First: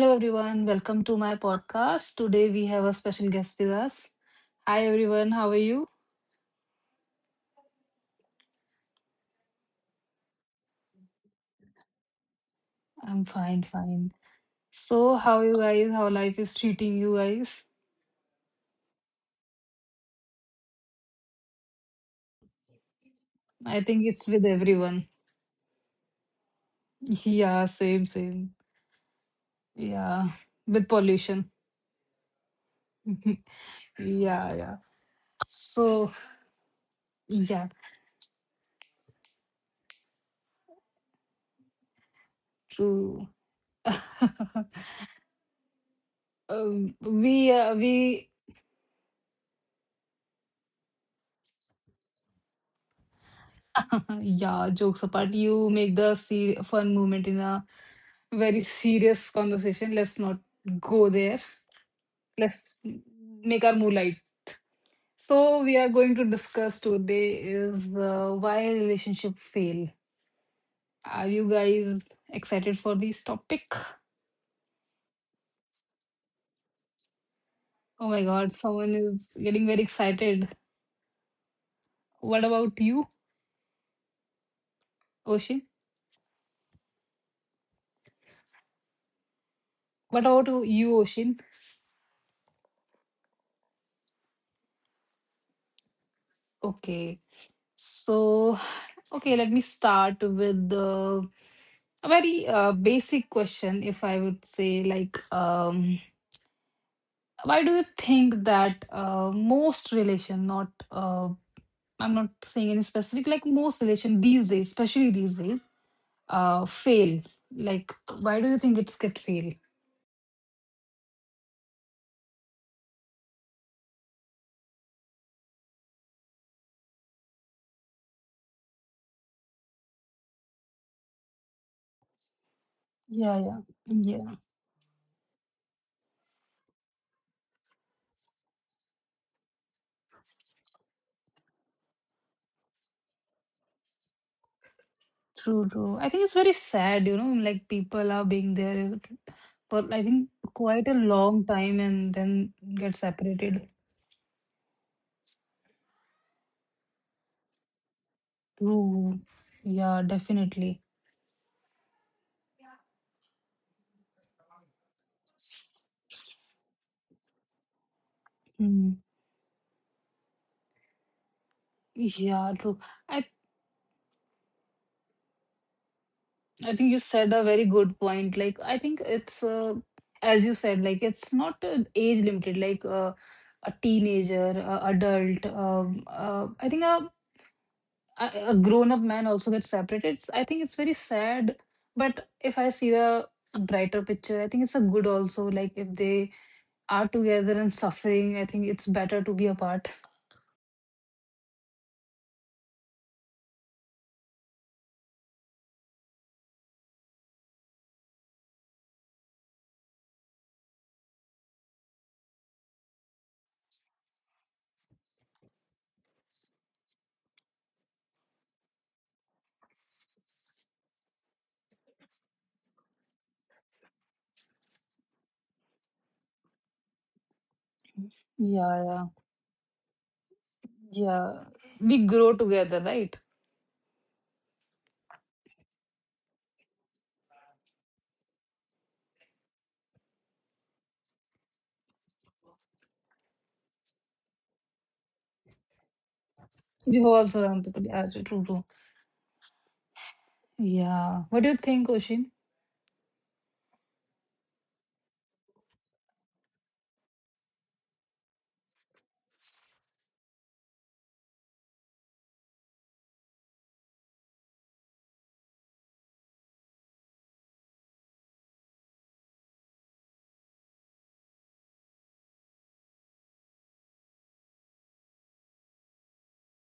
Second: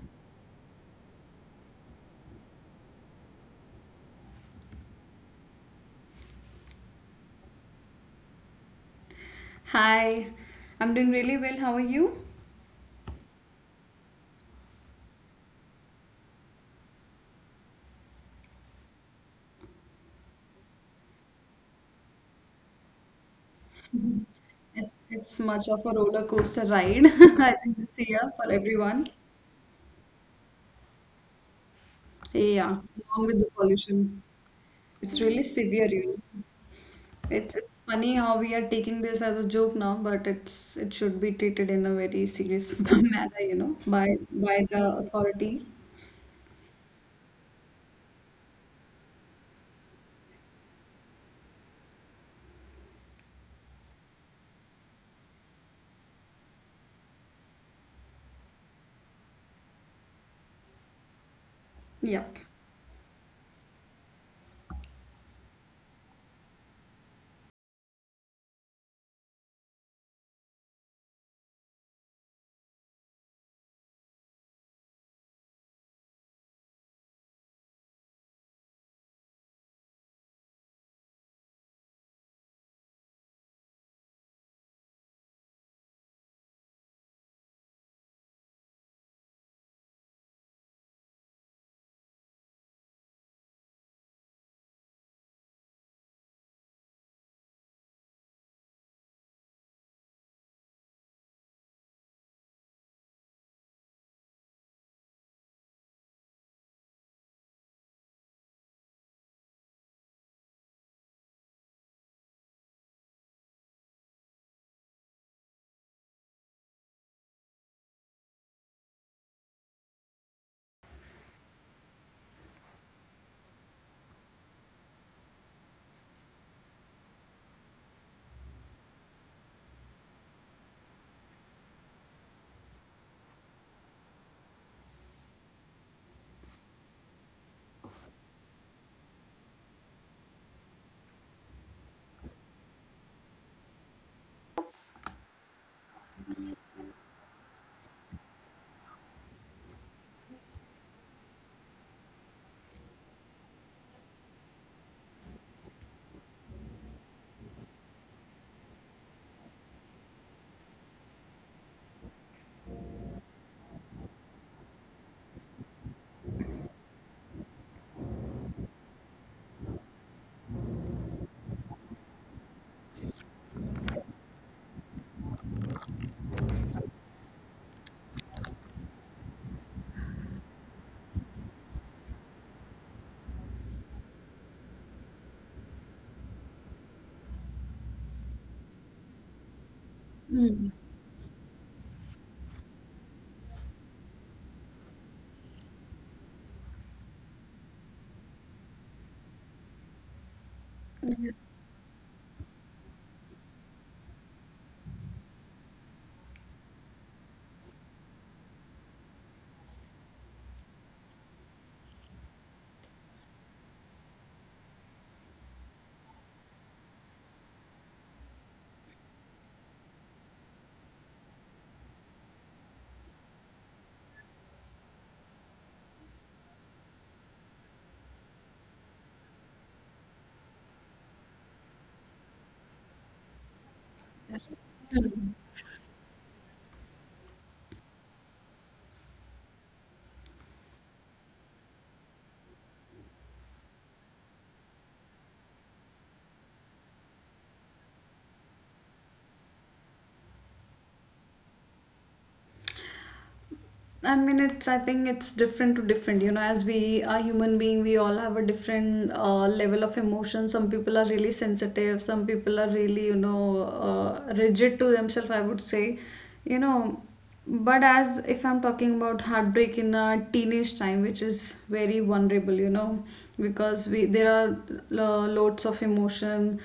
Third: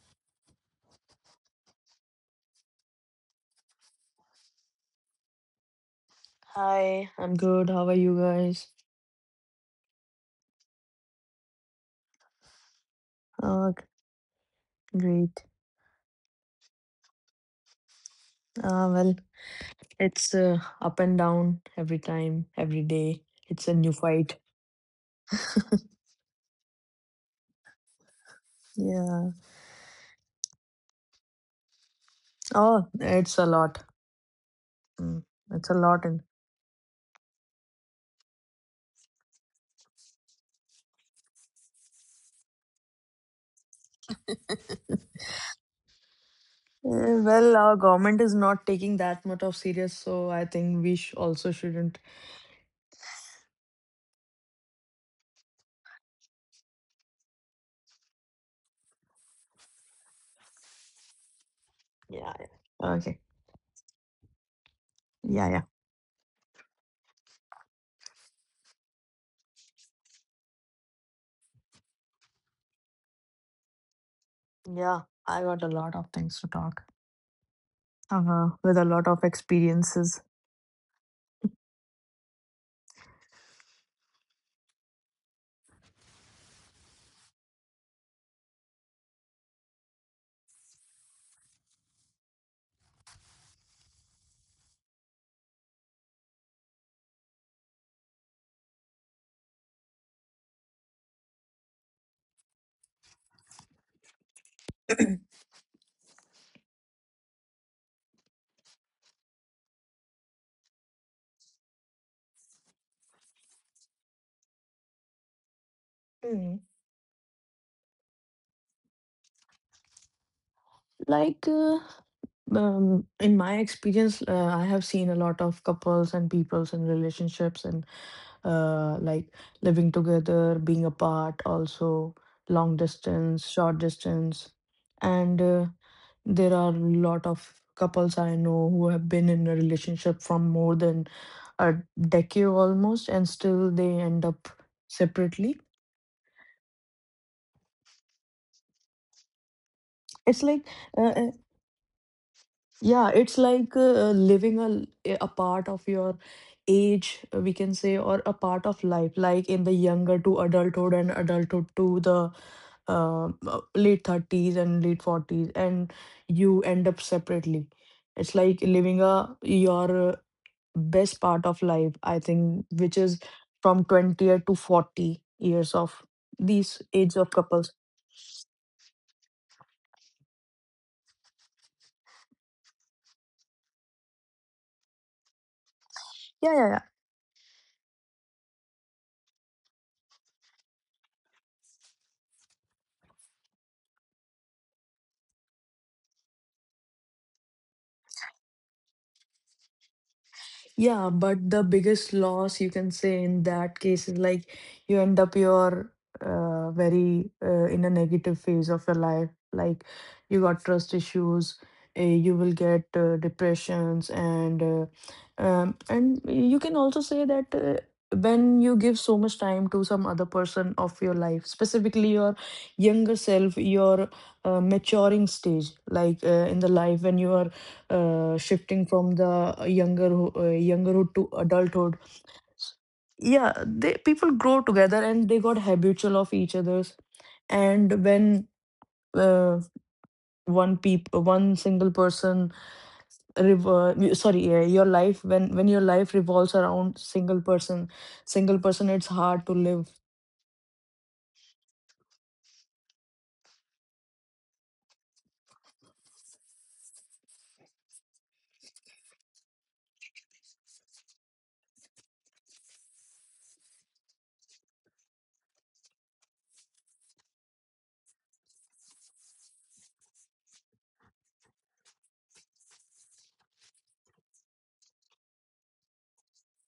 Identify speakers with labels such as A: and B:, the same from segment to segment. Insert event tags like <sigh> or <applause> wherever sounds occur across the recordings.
A: Hello, everyone. Welcome to my podcast. Today we have a special guest with us. Hi, everyone. How are you?
B: Hi, I'm good. How are you guys?
C: Hi, I'm doing really well. How are you?
A: I'm fine,
B: Uh, g-
A: fine. So, how
B: Great.
A: you guys? How life is treating you guys?
B: Uh, well, it's up and down every time, every day. It's a
A: I
B: new
A: think it's
B: fight.
A: with
C: It's
A: everyone.
C: it's much of a roller coaster ride, <laughs>
A: <laughs>
C: I
A: Yeah,
C: think this
A: same,
C: year
A: same.
C: for everyone.
B: Yeah.
A: Yeah, with pollution.
C: Yeah,
B: Oh,
C: along
B: it's
A: <laughs>
B: a
C: with the
B: lot.
C: pollution.
A: Yeah, yeah.
B: Mm,
C: It's really
B: it's a
C: severe,
B: lot.
A: So,
C: you
B: And
C: know. It's
A: yeah,
C: it's funny how we are taking this as a joke now, but it should be treated in a very serious <laughs>
A: true.
C: manner, you know, by the authorities.
B: our government
A: We
B: is not taking that much of serious, so I think we sh also shouldn't.
A: <laughs> Yeah, jokes apart, you make the se fun moment in a very serious conversation. Let's not go there.
B: Yeah.
C: Yep.
B: Yeah.
A: Let's
B: Okay.
A: make our mood light.
B: Yeah,
A: So
B: yeah.
A: we are going to discuss today is why relationship fail. Are you guys excited for this topic?
B: Yeah, I got a lot of things to talk.
A: Oh my
B: Uh-huh.
A: God,
B: With a
A: someone
B: lot of
A: is getting very
B: experiences.
A: excited. What about you, Oshin? What about you, Oshin? Okay. So Okay, let me start with the a very basic question, if I would say, like, why do you think that most relation, not I'm not saying any specific, like most relation these days, especially these days,
B: Mm.
A: fail? Like, why do you think it's get fail?
B: Like uh, in my experience, I have seen a lot of couples and peoples and relationships and like living together, being apart, also long
A: Yeah,
B: distance,
A: yeah,
B: short
A: yeah.
B: distance, and there are a lot of couples I know who have been in a relationship from more than a decade almost, and still they end up separately.
A: True, true. I think it's very sad, you know, like people are being there for I think
B: It's like
A: quite a
B: uh,
A: long time and then get
B: Yeah, it's
A: separated.
B: like a part of your age, we can say, or a part of life,
A: True.
B: like in the
A: Yeah,
B: younger to
A: definitely.
B: adulthood and adulthood to the late 30s and late 40s, and you end up separately. It's like living
A: Mm.
B: a your best part of life, I
A: Yeah,
B: think,
A: true.
B: which is
A: I
B: from 20 to 40 years of
A: I
B: these
A: think you
B: age of
A: said a very
B: couples.
A: good point. Like I think it's as you said, like it's not age limited. Like a teenager, a adult.
B: Yeah,
A: I
B: yeah,
A: think a a grown-up man also gets separated. I think it's very sad. But if I see the brighter picture, I think it's a good also. Like if they are together and suffering, I think it's better to be apart.
B: yeah, but the biggest loss you can say in that case is like you end up your very in a negative phase of your life. Like you got trust issues, you will get depressions, and you can also say that when you give so much time to some other person of your life, specifically your younger self, your maturing stage, like in the life when you are
A: Yeah,
B: shifting
A: yeah.
B: from the younger youngerhood to
A: Yeah,
B: adulthood.
A: we grow together, right?
B: Yeah, they people grow together and they got habitual of each other's, and when uh, one single person rev- y- sorry your life when your life revolves around
A: You
B: single
A: also around the place.
B: person,
A: Yeah, true,
B: single
A: true.
B: person it's hard to live.
A: Yeah. What do you think, Oshin?
C: I mean, it's. I think it's different to different. You know, as we are human being, we all have a different level of emotion. Some people are really sensitive. Some people are really, you know, rigid to themselves. I would say, you know, but as if I'm talking about heartbreak in a teenage time, which is very vulnerable, you know, because we there are loads of emotion,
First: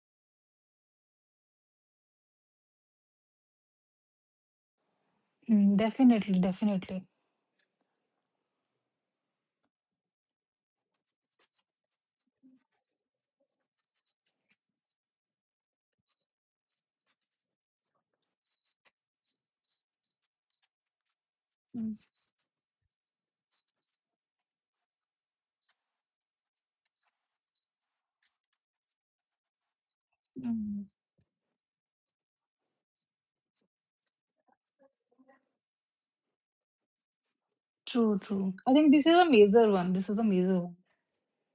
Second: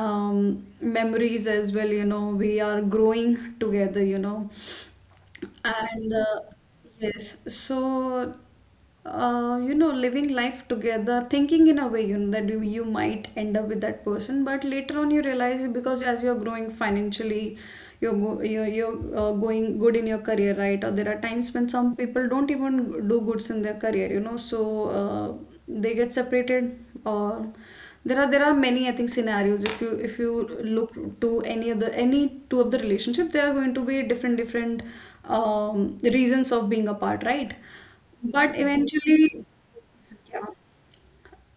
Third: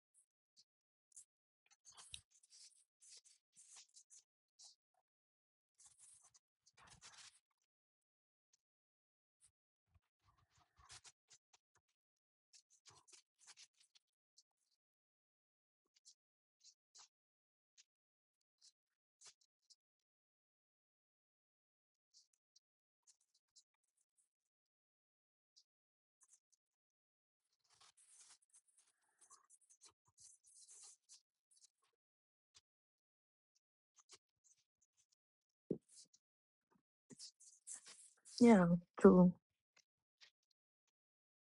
C: memories as well. You know, we are growing together. You know,
A: Mm,
C: and
A: definitely, definitely.
C: yes, so you know, living life together, thinking in a way, you know, that you might end up with that person, but later on you realize it because as you're growing financially, you're going good in your career, right? Or there are times when some
A: Mm,
C: people don't even do goods in their career, you know, so they get separated, or there are many, I think, scenarios. If you
A: mm.
C: look to any of the any two of the relationship, there are going to be different reasons of being apart, right?
A: True,
C: But
A: true.
C: mhm,
B: Yeah,
A: I think this is a
B: true.
C: eventually,
A: major one. This is the major one.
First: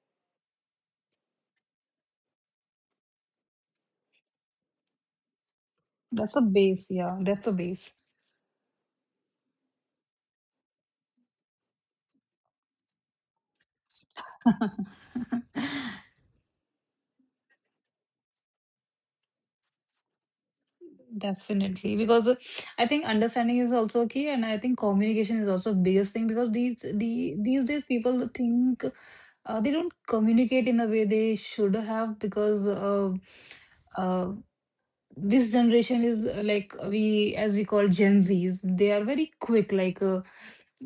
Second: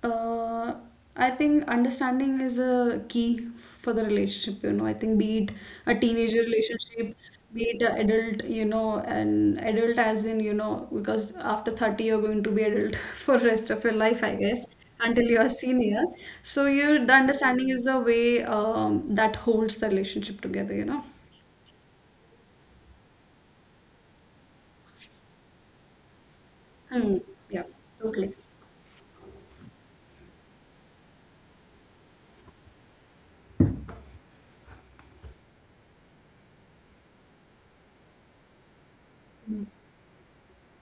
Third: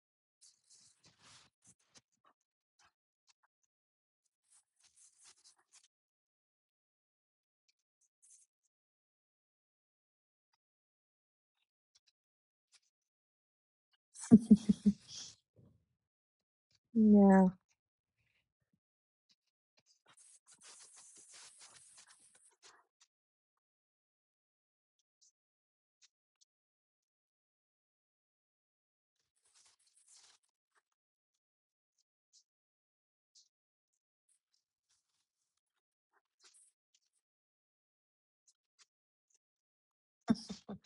C: uh, I think understanding is a key for the relationship, you know. I think be it a
A: That's a
C: teenager
A: base.
C: relationship,
A: Yeah, that's a
C: be it
A: base.
C: an adult, you know, an adult as in, you know, because after 30 you're going to be adult <laughs> for rest of your life, I guess,
A: <laughs>
C: until you're a senior. So you the
B: Yeah,
C: understanding is the way that holds the relationship together, you know.
A: Definitely, because I think understanding is also key, and I think communication is also biggest thing because these
C: Hmm.
A: the these
C: Yeah,
A: days people
C: totally.
A: think they don't communicate in the way they should have because uh, this generation is like we as we call Gen Zs. They are very quick, like uh,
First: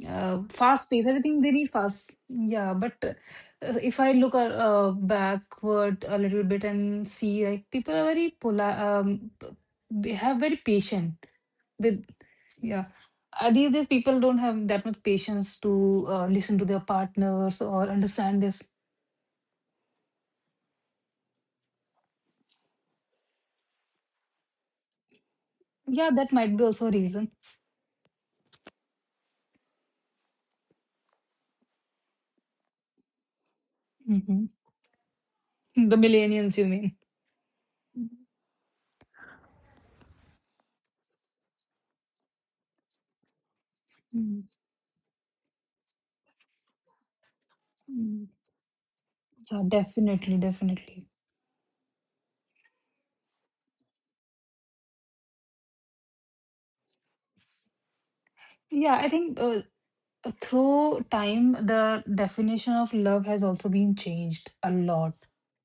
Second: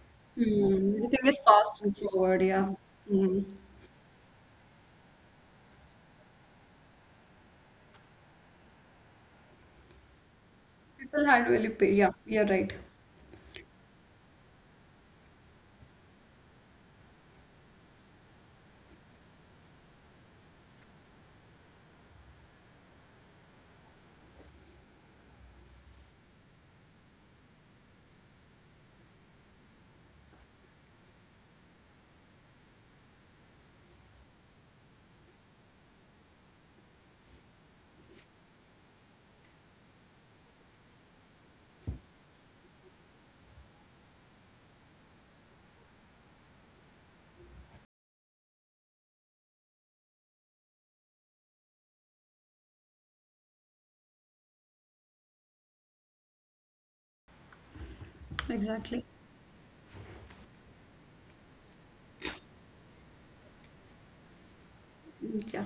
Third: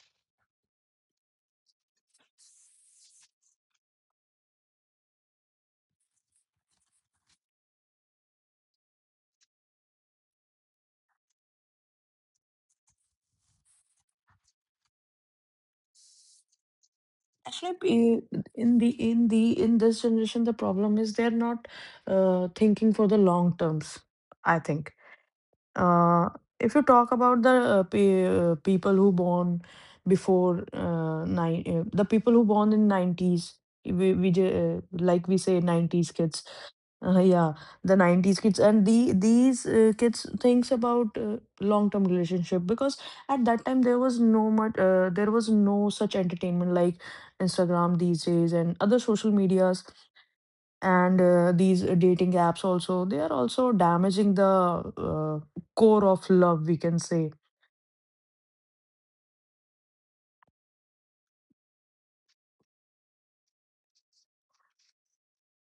A: uh, fast
C: Hmm. The
A: pace. I
C: thing is
A: think they need
C: fast and
A: fast.
C: forward, yeah.
A: Yeah, but
C: Hmm.
A: if I look backward a little bit and see, like people are very they have very patient
C: People had really,
A: with.
C: yeah, you're right.
A: Yeah. These days, people don't have that much patience to listen to their partners
B: actually
A: or
B: p-
A: understand their.
B: in the in this generation the problem is they're not thinking for the long terms, I think.
A: Yeah,
B: Uh,
A: that might be
B: if you
A: also a
B: talk
A: reason.
B: about the people who born before the people who born in 90s, we,
A: Mhm.
B: like we say
A: The
B: 90s kids.
A: millennials, you mean?
B: Yeah, the 90s kids and the these kids thinks about long-term relationship because at that time
A: Mm,
B: there was no such entertainment like Instagram these
A: mm.
B: days and other social
A: Yeah,
B: medias,
A: definitely, definitely.
B: and these dating apps also they are also damaging the uh, core of love we can say.
A: Yeah,
C: Exactly.
A: I think through time, the definition of love has also been changed
C: Yeah,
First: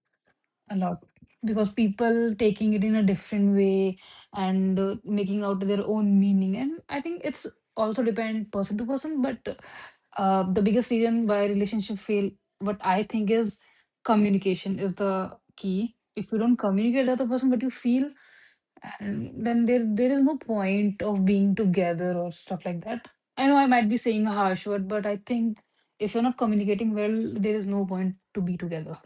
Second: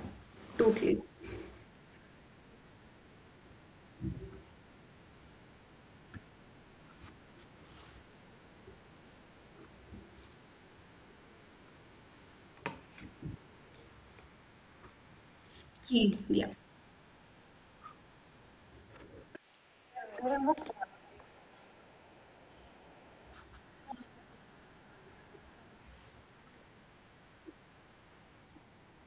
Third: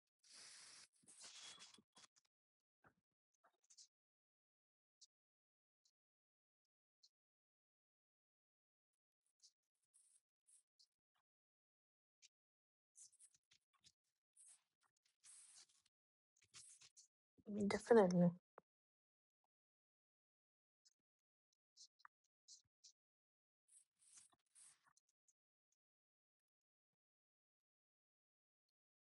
A: a
C: totally.
A: lot, because people taking it in a different way and making out their own meaning. And I think it's also depend person to person, but the biggest reason why relationship fail what I think is, communication is the key.
C: Key.
A: If you
C: Yeah.
A: don't communicate the other person but you feel,
B: Definitely.
A: and then there is no point of being together or stuff like that. I know I might be saying a harsh word, but I think if you're not communicating well, there is no point to be together.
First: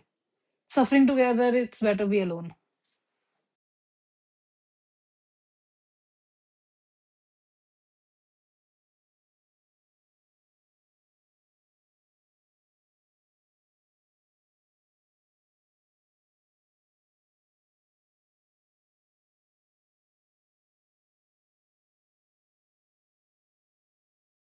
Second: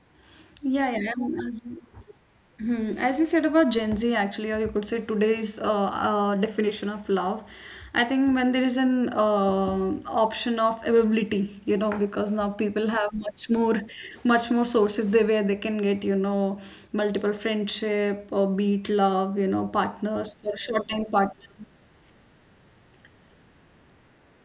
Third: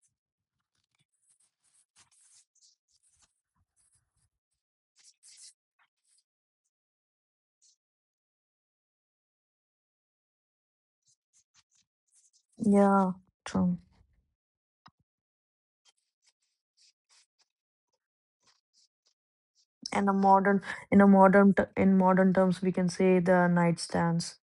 C: Yeah,
A: Suffering
C: yeah, and
A: together,
C: as,
A: it's better be alone.
C: hmm, as you said about Gen Z, actually, or you could say today's definition of love, I think when there is an option of availability, you know, because now people have
B: Yeah,
C: much more,
B: true.
C: much more sources they where they can get, you know, multiple friendship or beat love, you know,
B: And a
C: partners for
B: modern,
C: short time partners.
B: in modern terms we can say the nightstands.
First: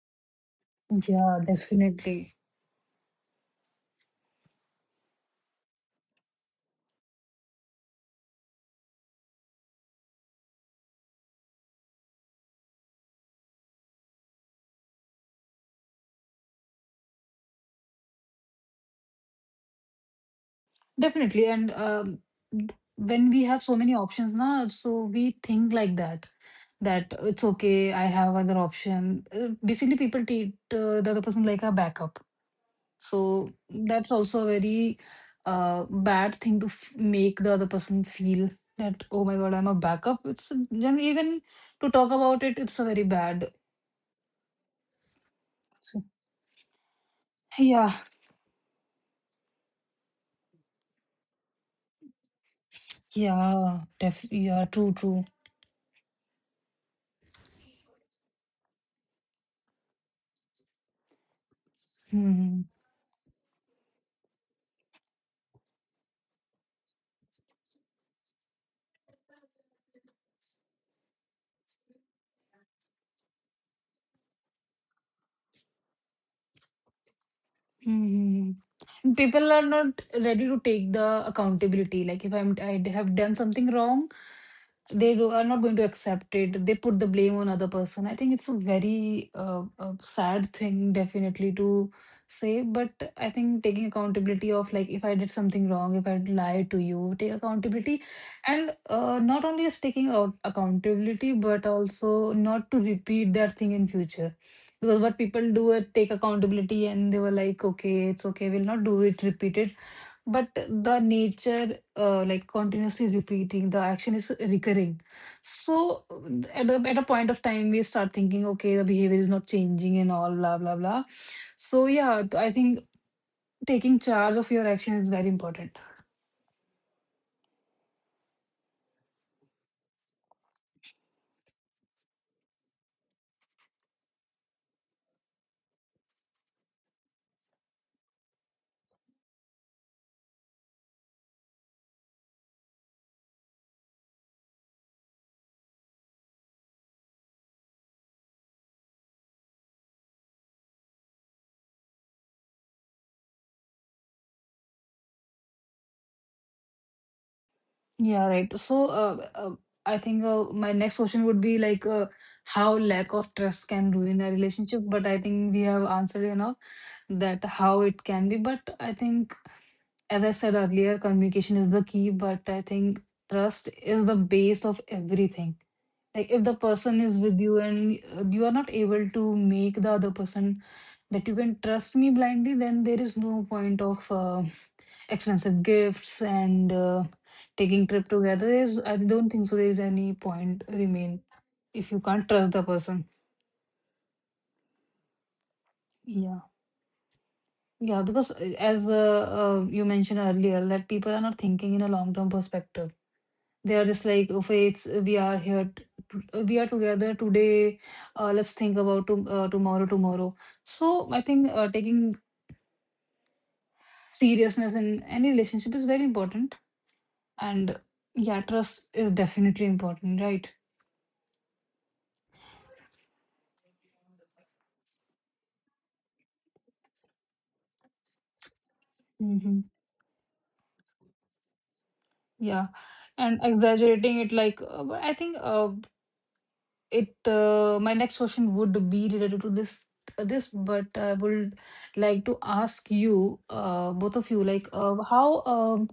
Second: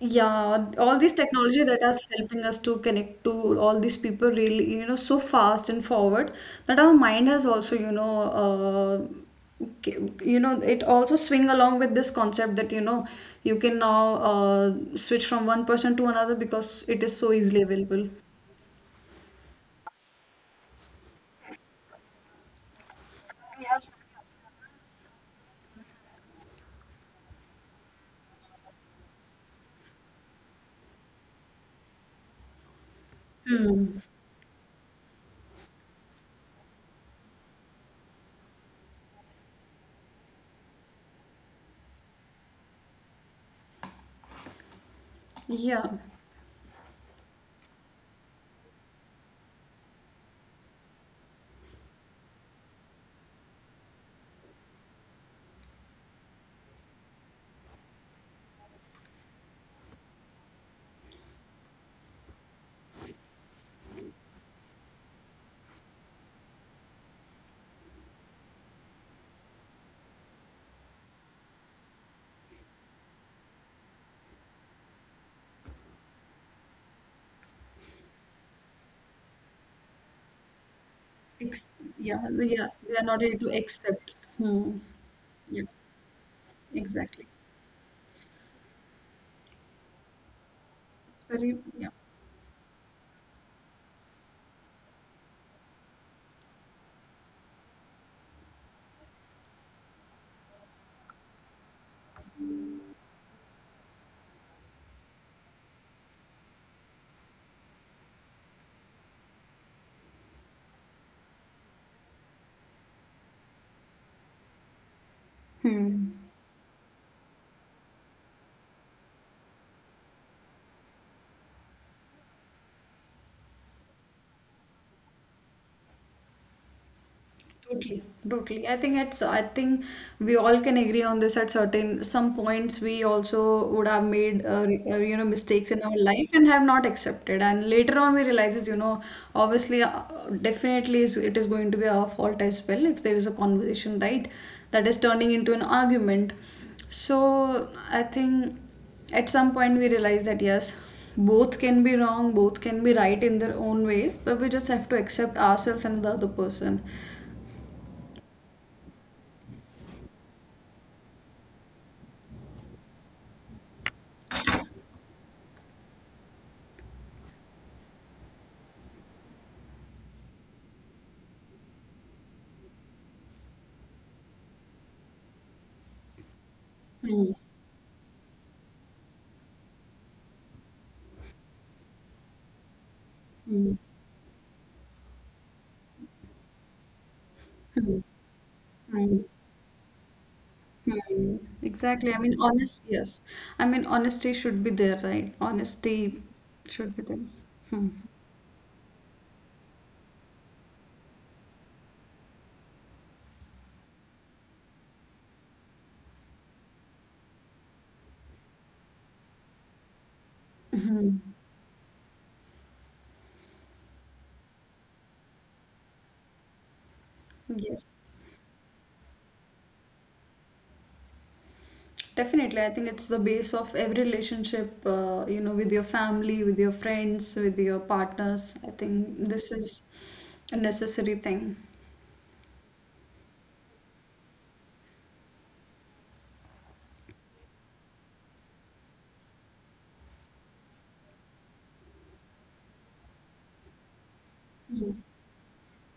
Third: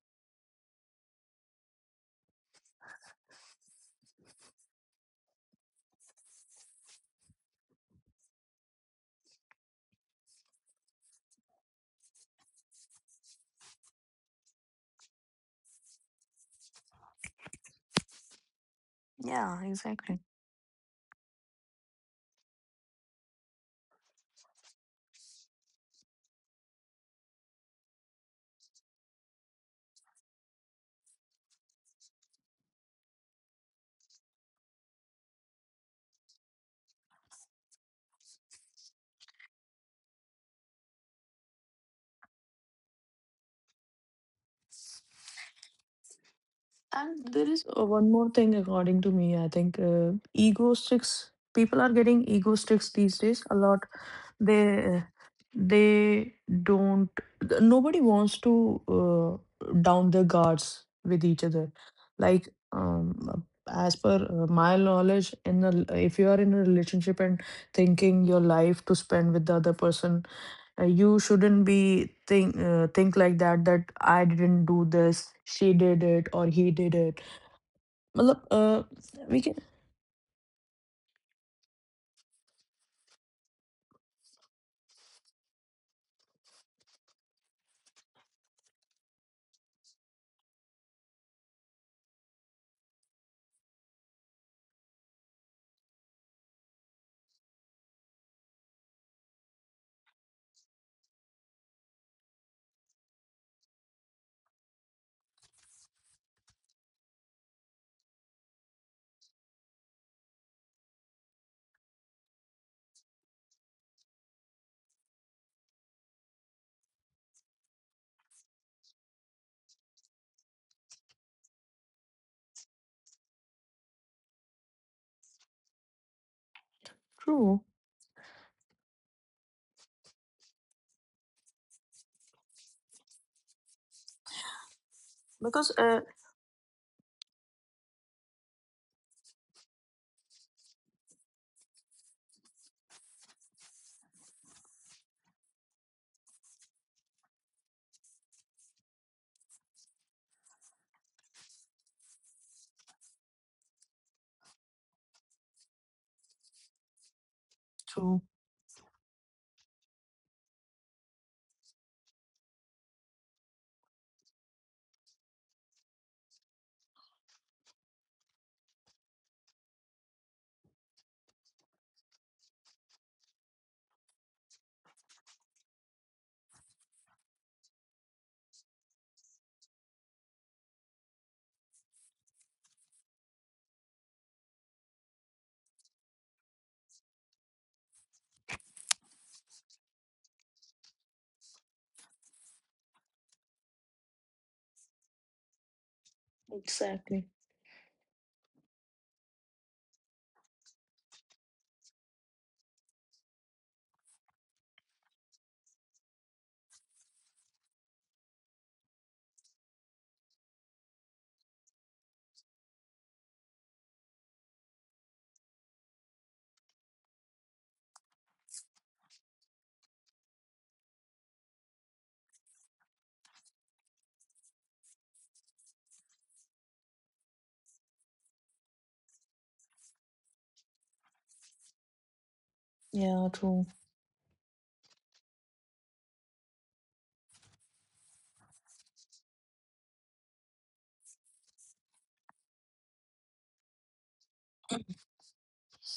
C: Yeah, all this
A: Yeah,
C: technology that is
A: definitely.
C: helping us to connect to all these people really, you know, so fast and forward that our mind has also, you know, you know, it also swing along with this concept that, you know, you can now switch from one person to another because it is so easily available.
B: Yeah, exactly.
A: Definitely. And th- when we have so many options now, so we think like that, that it's okay, I have other option. Basically, people treat the other person like a backup. So
C: Hmm.
A: that's also a very bad thing to f make the other person feel that, oh my God, I'm a backup. It's then even to talk about it, it's a very bad.
C: Yeah.
A: So,
B: And there is
A: yeah,
B: one more thing according to me, I think ego sticks, people are getting ego sticks these days a
A: yeah,
B: lot.
A: def yeah, true,
B: They
A: true.
B: they don't th- Nobody wants to down their guards with each other. like
A: Hmm.
B: um as per my knowledge, in a, if you are in a relationship and thinking your life to spend with the other person, you shouldn't be think like that, that I didn't do this, she did it or he did it. Matlab,
A: Hmm.
B: we
A: People
B: can.
A: are not ready to take the
C: Ex
A: accountability.
C: yeah.
A: Like if I'm
C: Yeah.
A: I
C: They are
A: have
C: not
A: done
C: ready to
A: something wrong,
C: accept. Hmm.
A: they are
C: Yeah.
A: not going to accept it. They put the
C: Exactly.
A: blame on other person. I think it's a very sad thing,
C: It's
A: definitely,
C: very, yeah.
A: to say, but I think taking accountability of, like, if I did something wrong, if I lied to you, take accountability. And not only is taking out accountability, but also not to repeat that thing in future, because what people do is take accountability, and they were like, okay, it's okay, we'll not do it, repeat it. But the nature, like, continuously repeating the action is recurring. So
C: Hmm.
A: at a point of time, we start thinking, okay, the behavior is not changing, and all blah blah blah. So yeah, I think taking charge of your action is very important.
B: True,
C: Totally, totally. I think it's, I think we all can agree on this at certain some points we also would have made you know,
B: because
C: mistakes in our life and have not accepted. And later on we realizes, you know, obviously definitely is it is going to be our fault as well if there is a conversation, right? That is turning into an argument. So I think at some point we realize that yes, both can be wrong, both can be right in their own ways, but we just have to accept ourselves and the other person.
B: true,
A: Yeah, right. So I think my next question would be like, how lack of trust can ruin a relationship. But I think we have answered enough that how it can be. But I think, as I said earlier, communication is the key, but I think trust is the base of everything. Like if the person is
C: Hmm.
A: with you and you are not able to make the other person that you can trust me blindly, then there is no
C: Hmm.
A: point of expensive gifts and taking
C: Hmm.
A: trip together. There's, I
C: Hmm.
A: don't think so. There is any point remain
C: Hmm.
A: if you
C: Exactly. I
A: can't
C: mean,
A: trust the
C: honest,
A: person.
C: yes. I mean, honesty should be there, right? Honesty
A: Yeah,
C: should be there.
B: exactly.
C: Hmm.
A: yeah. Because as you mentioned earlier, that people are not thinking in a long term perspective. They are just like, "Oh, Faith, we are here, we are together today. Let's think about to, tomorrow, tomorrow." So I
C: Mhm.
A: think taking seriousness in any relationship is very important, and
C: Yes,
A: yeah, trust is definitely important, right?
C: definitely. I think it's the base of every relationship, you know, with your family, with your friends, with your partners. I think this
A: Mm-hmm.
C: is a necessary thing.
A: Yeah.
B: Yeah,
A: And
B: true.
A: exaggerating it, like, but I think it my next question would be related to this, but I would like to ask you, both of you, like, how,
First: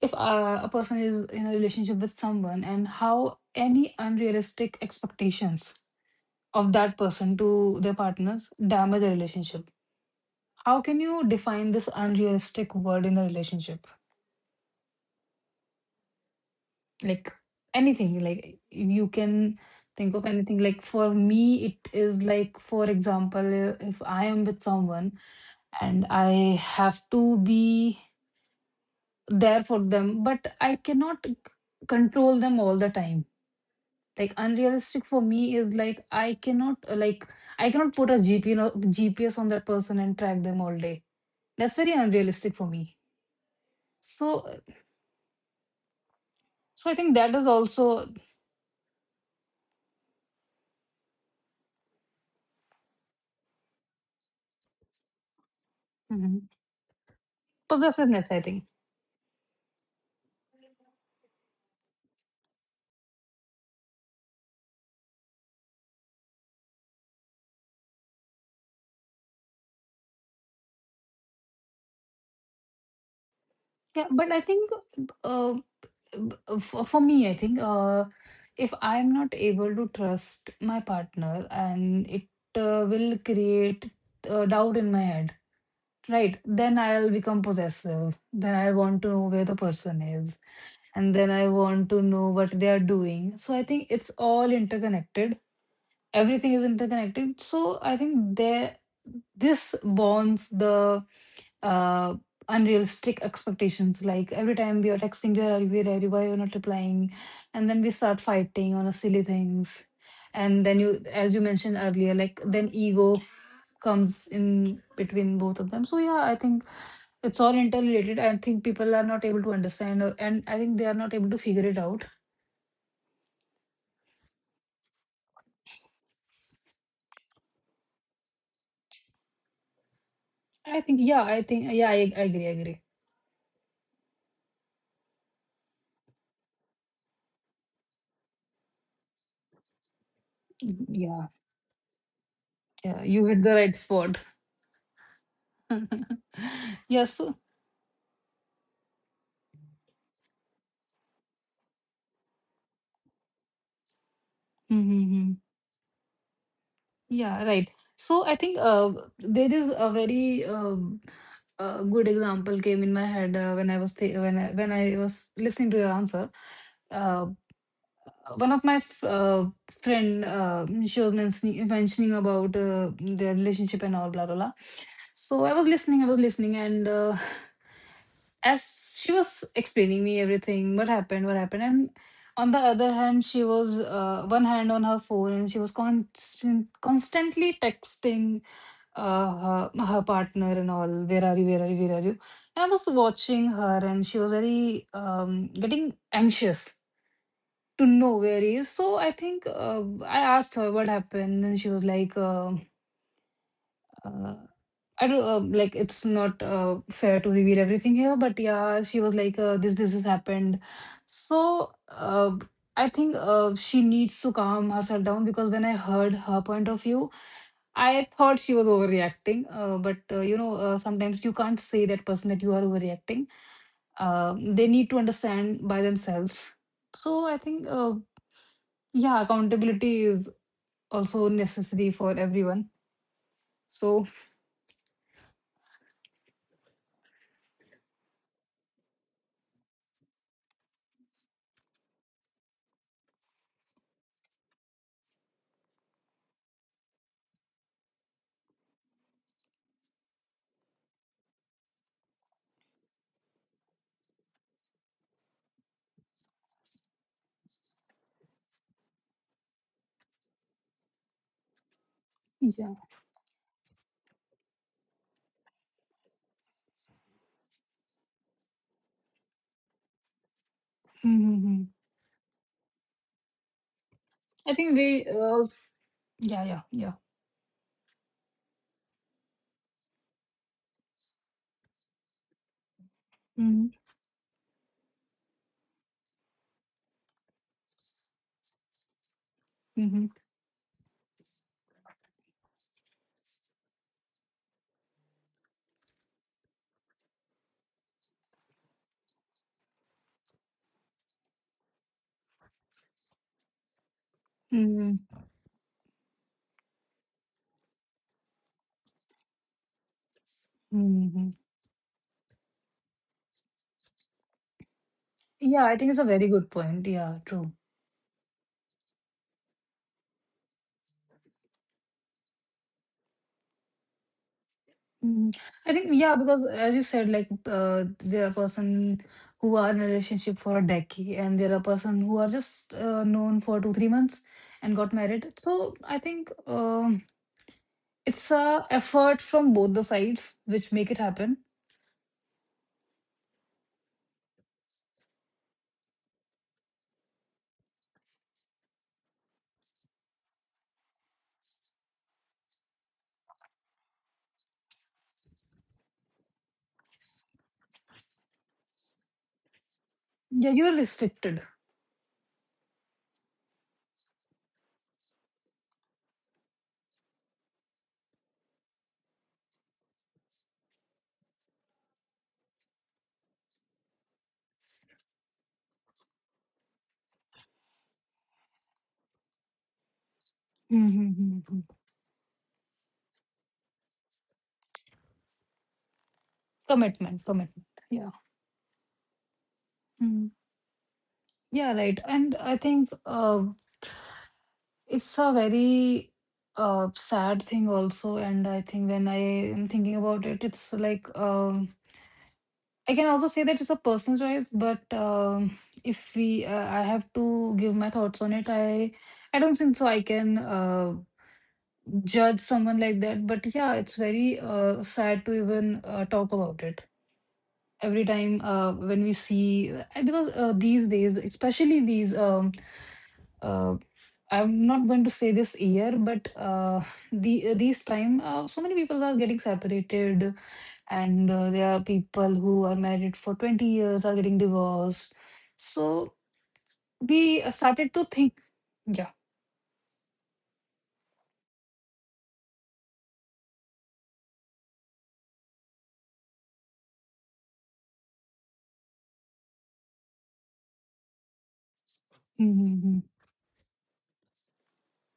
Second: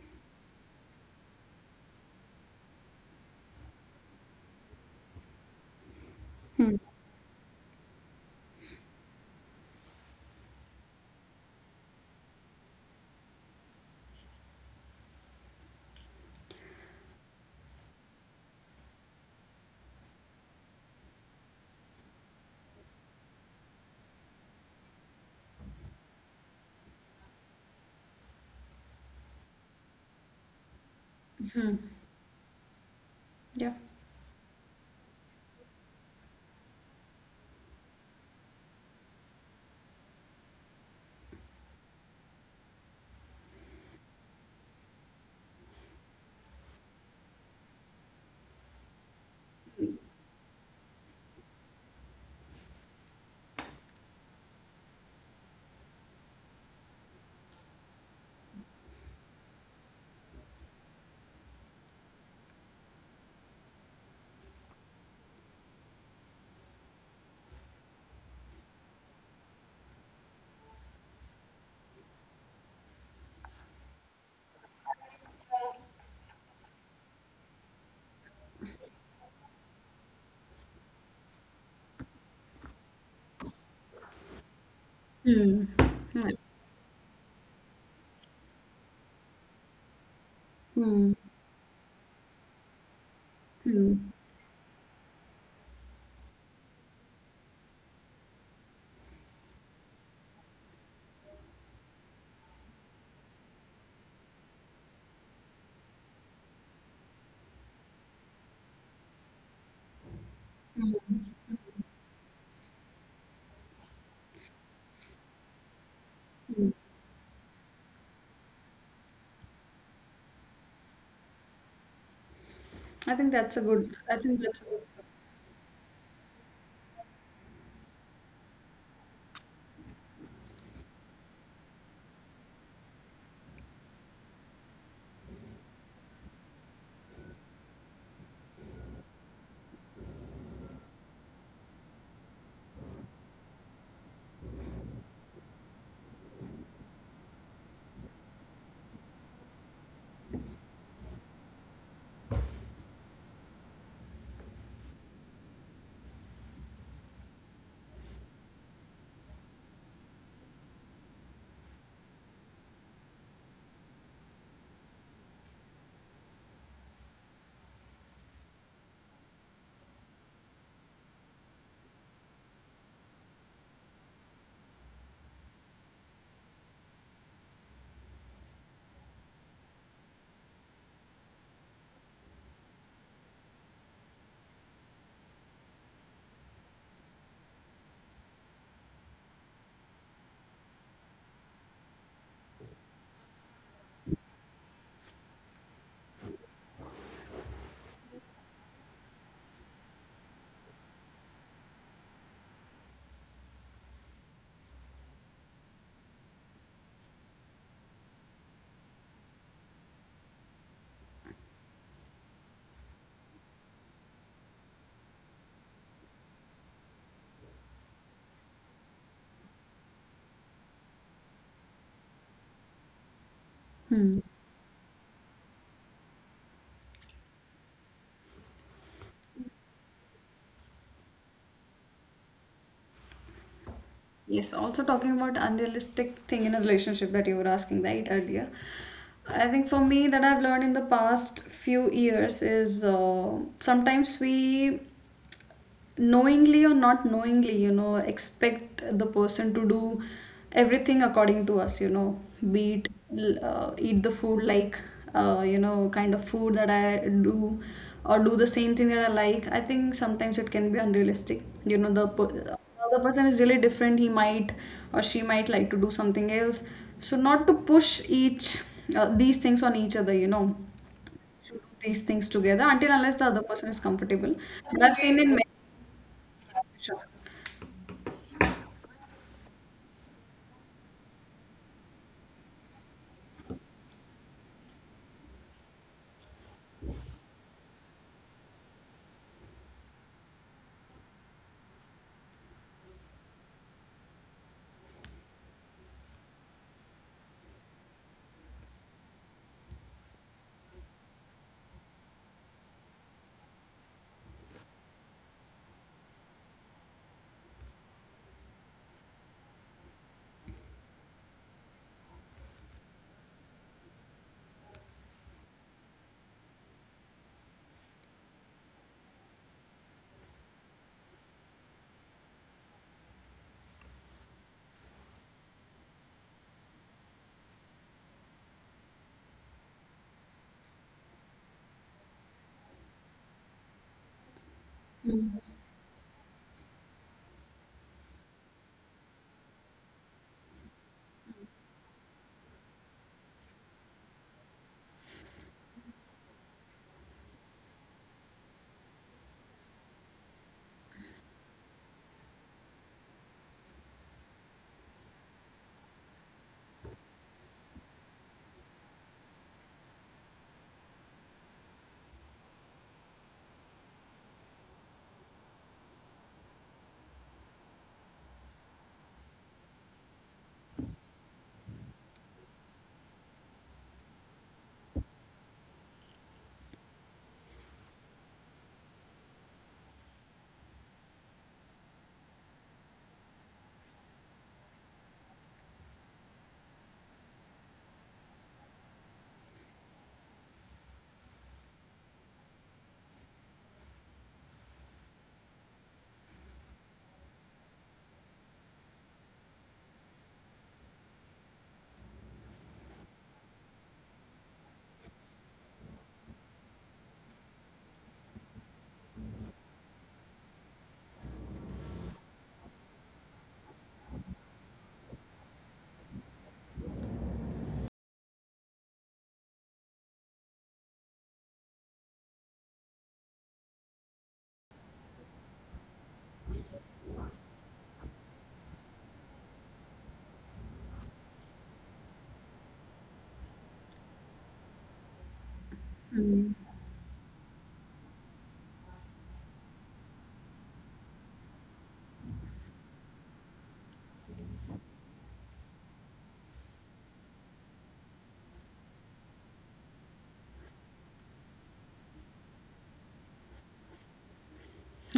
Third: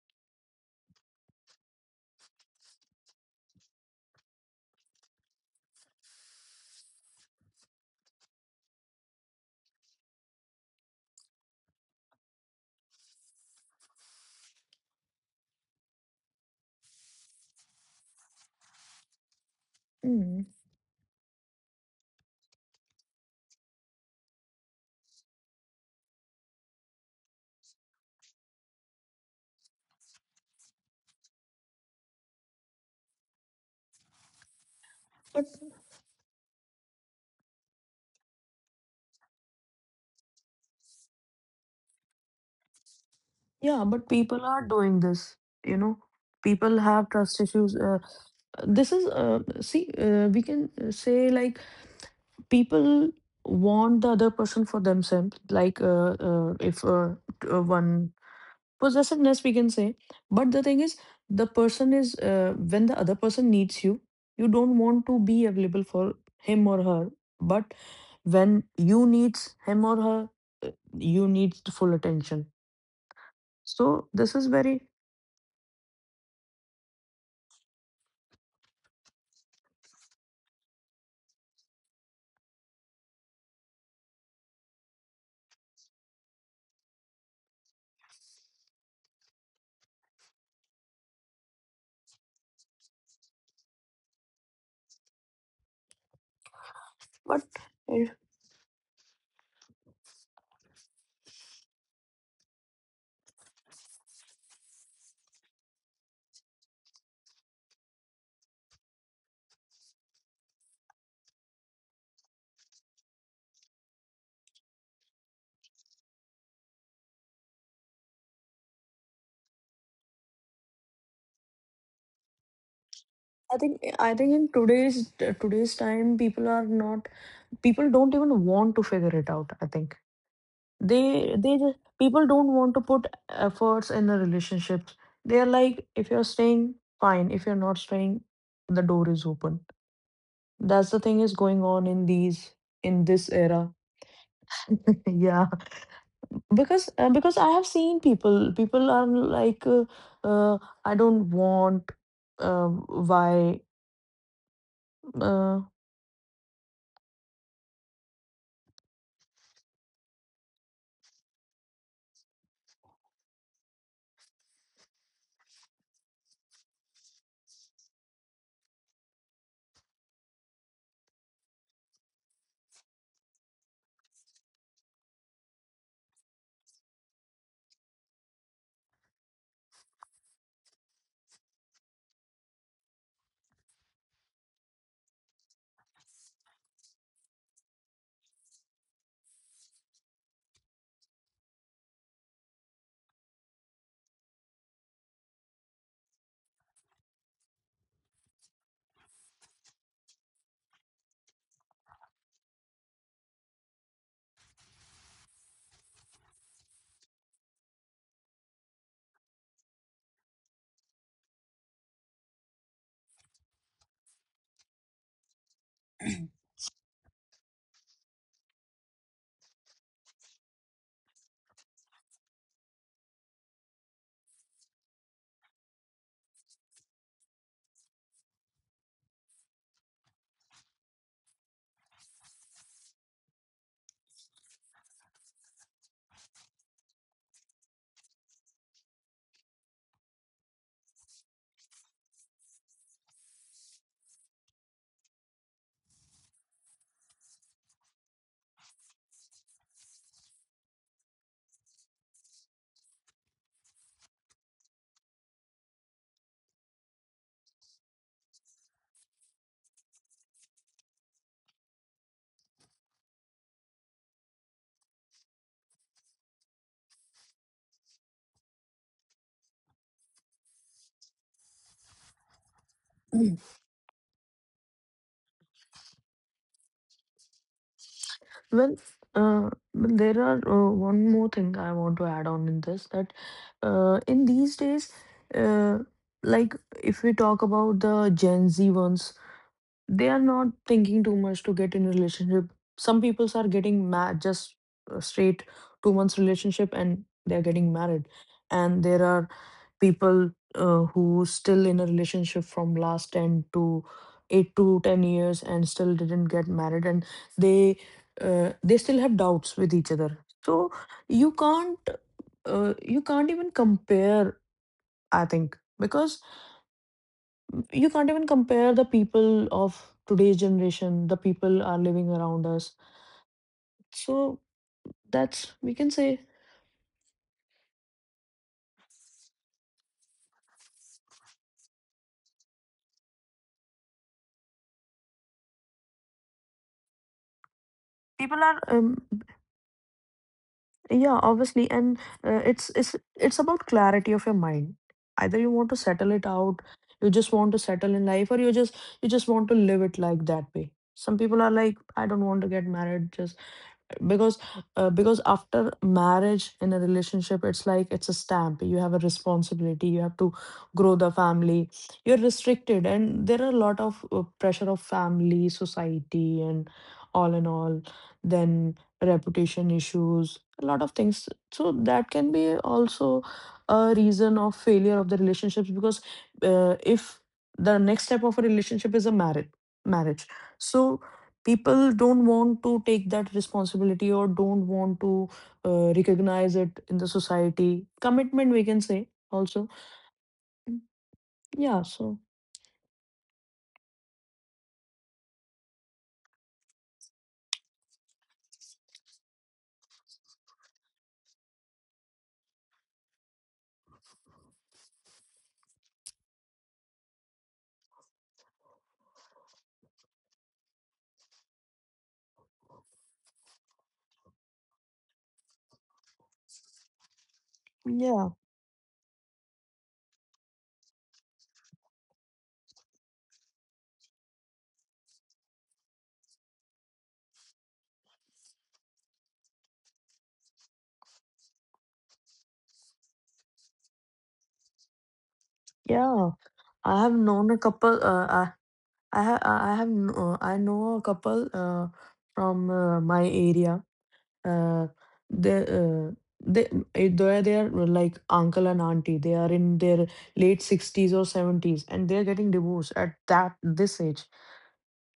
A: if a person is in a relationship with someone, and how any unrealistic expectations of that person to their partners damage a relationship. How can you define this unrealistic word in a relationship? Like, anything, like you can think of
B: Mm.
A: anything. Like, for me, it is like, for example, if I am with someone and I have to be there for them, but I cannot control them all the time.
C: Yeah.
A: Like, unrealistic for me is like, I cannot I cannot put a gp no- gps on that person and track them all day. That's very unrealistic for me.
B: Yeah, but
A: So
B: people are doing this, you know. People
A: I
B: have
A: think that
B: trust
A: is
B: issues.
A: also,
B: This is, see, we can say like people want the other person for themselves. Like
A: mhm,
B: if one,
A: possessiveness, I think.
B: possessiveness, we can say. But the thing is, the person is, when the other person needs you, you don't want to be available for him or her. But when you needs him or her, uh, you need full attention.
A: Yeah,
B: So
A: but
B: this
A: I
B: is
A: think
B: very.
A: uh, for me, I think if I'm not able to trust my partner, and it will create doubt in my head,
C: Hmm. Hmm.
A: right? Then I'll become possessive. Then I want to know where the person is. And
C: Hmm.
A: then I want to know what they are doing. So I think it's
C: Hmm.
A: all interconnected. Everything is interconnected.
B: But
A: So I think
B: eh,
A: there, this bonds the uh, unrealistic expectations. Like every time we are texting, where are you, where are you, why you're not replying? And then we start fighting on a silly things. And then you, as you mentioned earlier, like, then ego comes in between both of them. So yeah, I think it's all interrelated. I think people are not able to understand and I think they are not able to figure it out.
C: I think that's
B: I
C: a
B: think,
C: good,
B: I
C: I
B: think
C: think
B: in
C: that's a
B: today's, today's time, people are not, people don't even want to figure it out. I think
A: i think yeah i
B: they
A: think
B: just,
A: yeah i, I
B: people
A: agree I
B: don't want
A: agree
B: to put efforts in the relationships. They are like, if you're staying, fine. If you're not staying, the door is open. That's the thing
A: Yeah.
B: is going on in these,
A: Yeah,
B: in
A: you
B: this
A: hit the
B: era.
A: right spot.
B: <laughs> Yeah,
A: <laughs> Yes.
B: because I have seen people, people are like, uh, I don't want. Uh, why?
A: Mm-hmm.
B: uh,
A: Yeah, right. So I think there is a good example came in my head when I was th- when I was listening to your answer. Uh, one of my friend, she was mentioning about their relationship and all blah blah blah. So I was listening, and, as she was explaining me everything, what happened, what happened, and on the other hand she was, one hand on her phone, and she was constantly texting her partner and all, where are you, where are you, where are you. And I was watching her, and she was very, getting anxious to know where he is. So I think I asked her what happened, and she was like, uh, I don't like, it's not fair to reveal everything here, but yeah, she was like, this has happened. So I think she needs to calm herself down, because when I heard her point of view, I thought she was overreacting. But sometimes you can't say that person that you are overreacting.
C: good.
A: They need to understand by themselves. So I think, yeah, accountability is also necessary for everyone. So
C: Yes, also talking about unrealistic thing in a relationship that you were asking right earlier. I think for me that I've learned in the past few years is sometimes we knowingly or not knowingly, you know, expect the person to do everything according to us, you know, be it eat the food, like you know, kind of food that I do or do the same thing that I like. I think sometimes it can be unrealistic, you know. The
A: yeah.
C: other person is really different. He might or she might like to do something else, so not to push each these things on each other, you know, to do
A: <laughs>
C: these things together until unless the other person is comfortable.
A: I think
C: But I've seen in many.
A: yeah, yeah, yeah.
C: Sure.
B: Well, uh, well, there are one more thing I want to add on in this, that
A: Mm-hmm,
B: in these days, uh, like if we talk about the Gen Z ones,
A: mm-hmm,
B: they are not thinking too much to get in relationship. Some peoples are getting mad just a straight 2 months relationship and they're getting married, and there are people who still in a relationship from last 10 to 8 to 10
A: mm-hmm.
B: years and still didn't get married, and they they still have doubts with each other. So
A: Mm-hmm.
B: you can't you can't even compare, I think,
A: Yeah, I think it's a
B: because
A: very good point. Yeah, true.
B: you can't even compare the people of today's generation, the people are living around us. So
A: hmm
B: that's
A: I
B: we
A: think,
B: can
A: yeah,
B: say.
A: because as you said, there are person who are in a relationship for a decade, and there are person who are just known for two, 3 months and got married. So I think it's
B: People are
A: a effort from both the sides which make it
B: yeah,
A: happen.
B: obviously, and it's it's about clarity of your mind. Either you want to settle it out, you just want to settle in life, or you just, you just want to live it like that way. Some people are like, I don't want to get married, just because because after marriage in a relationship, it's like it's a stamp, you have a responsibility, you have to
A: Yeah, you're
B: grow the
A: restricted.
B: family, you're restricted, and there are a lot of pressure of family, society, and all in all, then reputation issues, a lot of things. So that can be also a reason of failure of the relationships, because if the next step of a relationship is a marriage, marriage. So
A: Mm-hmm, mm-hmm.
B: people don't want to take that responsibility or don't want to recognize it in the
A: Commitment, commitment.
B: society,
A: Yeah.
B: commitment we can say also.
A: Mm-hmm. Yeah,
B: Yeah,
A: right.
B: so
A: And I think it's a very sad thing also. And I think when I am thinking about it, it's like I can also say that it's a personal choice. But if we, I have to give my thoughts on it. I don't think so. I can judge someone like that. But yeah, it's very sad to even talk about it. Every
B: yeah,
A: time when we see, because these days, especially these uh, I'm not going to say this year, but these time so many people are getting separated, and there are people who are married for 20 years are getting divorced. So
B: yeah, I have
A: we
B: known a
A: started
B: couple,
A: to think, yeah.
B: I ha- I have kn- I know a couple from my area. Uh, they uh, they They are, they are like uncle and auntie, they are in their late 60s or 70s and they are getting divorced
A: Mm-hmm.
B: at that, this age.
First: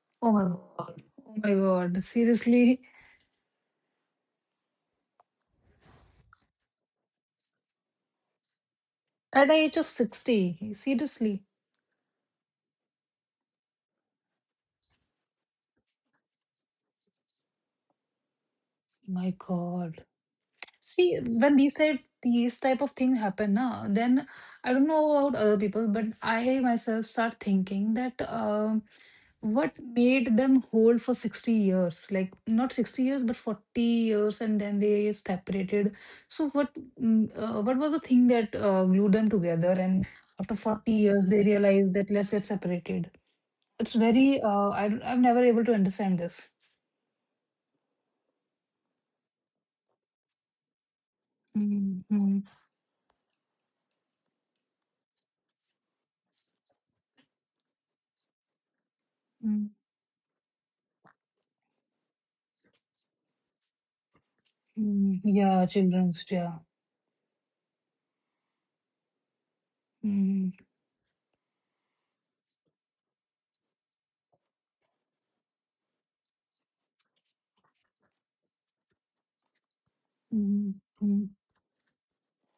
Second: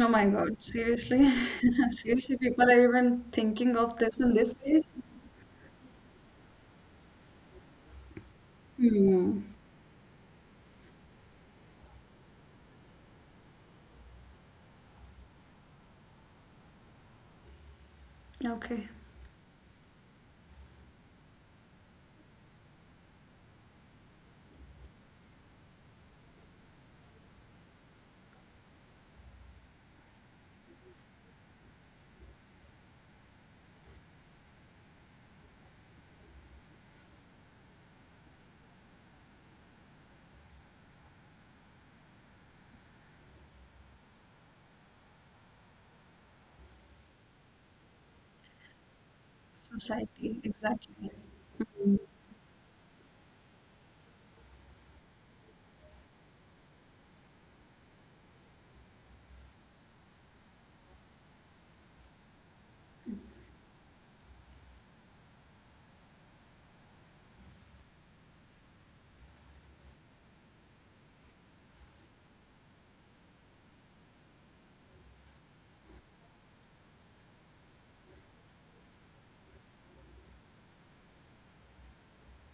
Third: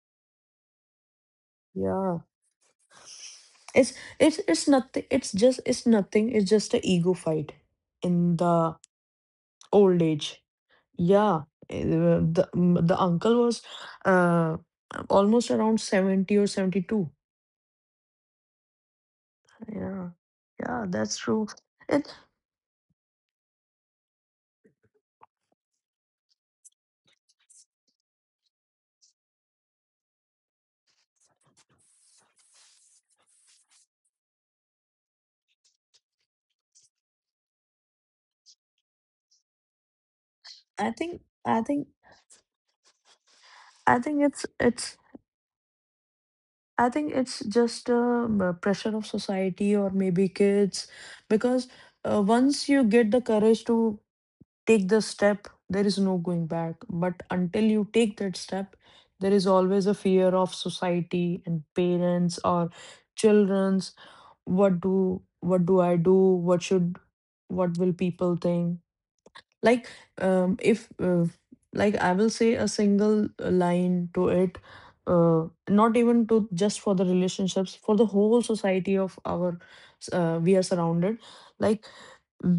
C: Oh my
A: Oh my
C: God,
A: God.
C: seriously?
A: Oh my
C: <laughs>
A: God.
B: Yeah.
C: Seriously, people
A: Seriously,
C: are even thinking
B: It's,
C: of this in
B: it's
C: this
B: it's
C: age?
B: nothing. It's just, it's nothing. It's just a ego fight in the
C: Hmm.
A: at the age of
B: old age.
A: 60,
B: Yeah,
A: seriously.
B: the uncle was uh almost around 70 or 72.
C: Okay.
A: My God.
B: Yeah. Yeah, that's
A: See,
B: true.
A: when these type
B: It
A: these type of thing happen, na, then I don't know about other people, but I myself start thinking that um, what made them hold for 60 years? Like not 60 years, but 40 years, and then they separated. So what what was the thing that glued them together? And after
B: I
A: 40
B: think,
A: years, they realized that let's get separated. It's
B: I think
A: very
B: it's
A: I'm never able to understand this.
B: I think it's just pressure of society or maybe
C: Society,
B: kids,
C: exactly.
B: because
A: Mm, mm,
B: once you get the courage to take the step, there is no going back. But until you take that step, there is
A: mm,
B: always a fear of society and parents or children's.
A: mm. Yeah,
B: What do I do?
A: children's, yeah.
B: What should, what will people think? Like
A: Mm-hmm.
B: if like I will say a single line to it. Not even to just for the relationships, for the whole society of our we are
A: Mm,
B: surrounded.
A: mm,
B: Like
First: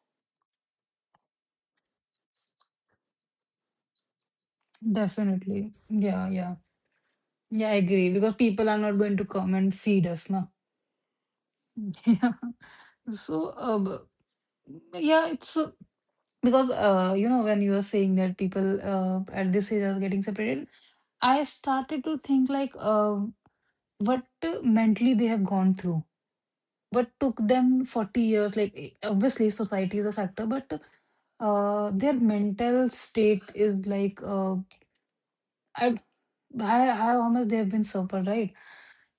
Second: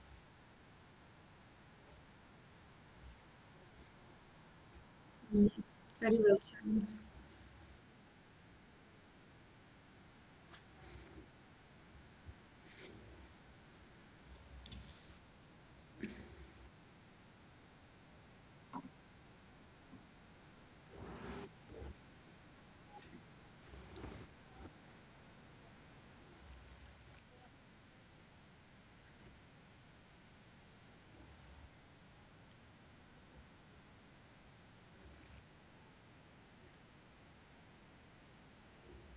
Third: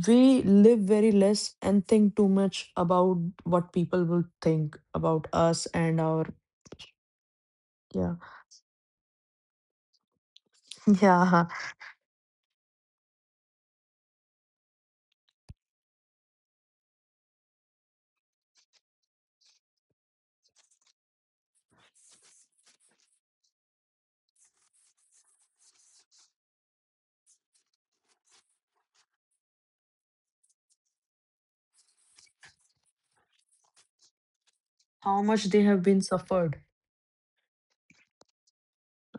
B: we live very less and think too much about what people will think about
C: Hmm.
B: us
A: Definitely.
B: and
C: Very
B: our.
A: Yeah,
C: well
A: yeah.
C: said.
A: Yeah, I agree
B: Yeah.
A: because people are not going to come and feed us now.
B: <laughs> Yeah,
A: <laughs> Yeah. So, uh, it's because you know when you were saying that people at this age are getting separated, I started to think like what mentally they have gone through. What took them 40 years, like obviously society is a factor, but their mental state is like
B: how much they have
A: I
B: been suffered.
A: how much they have been suffered, right?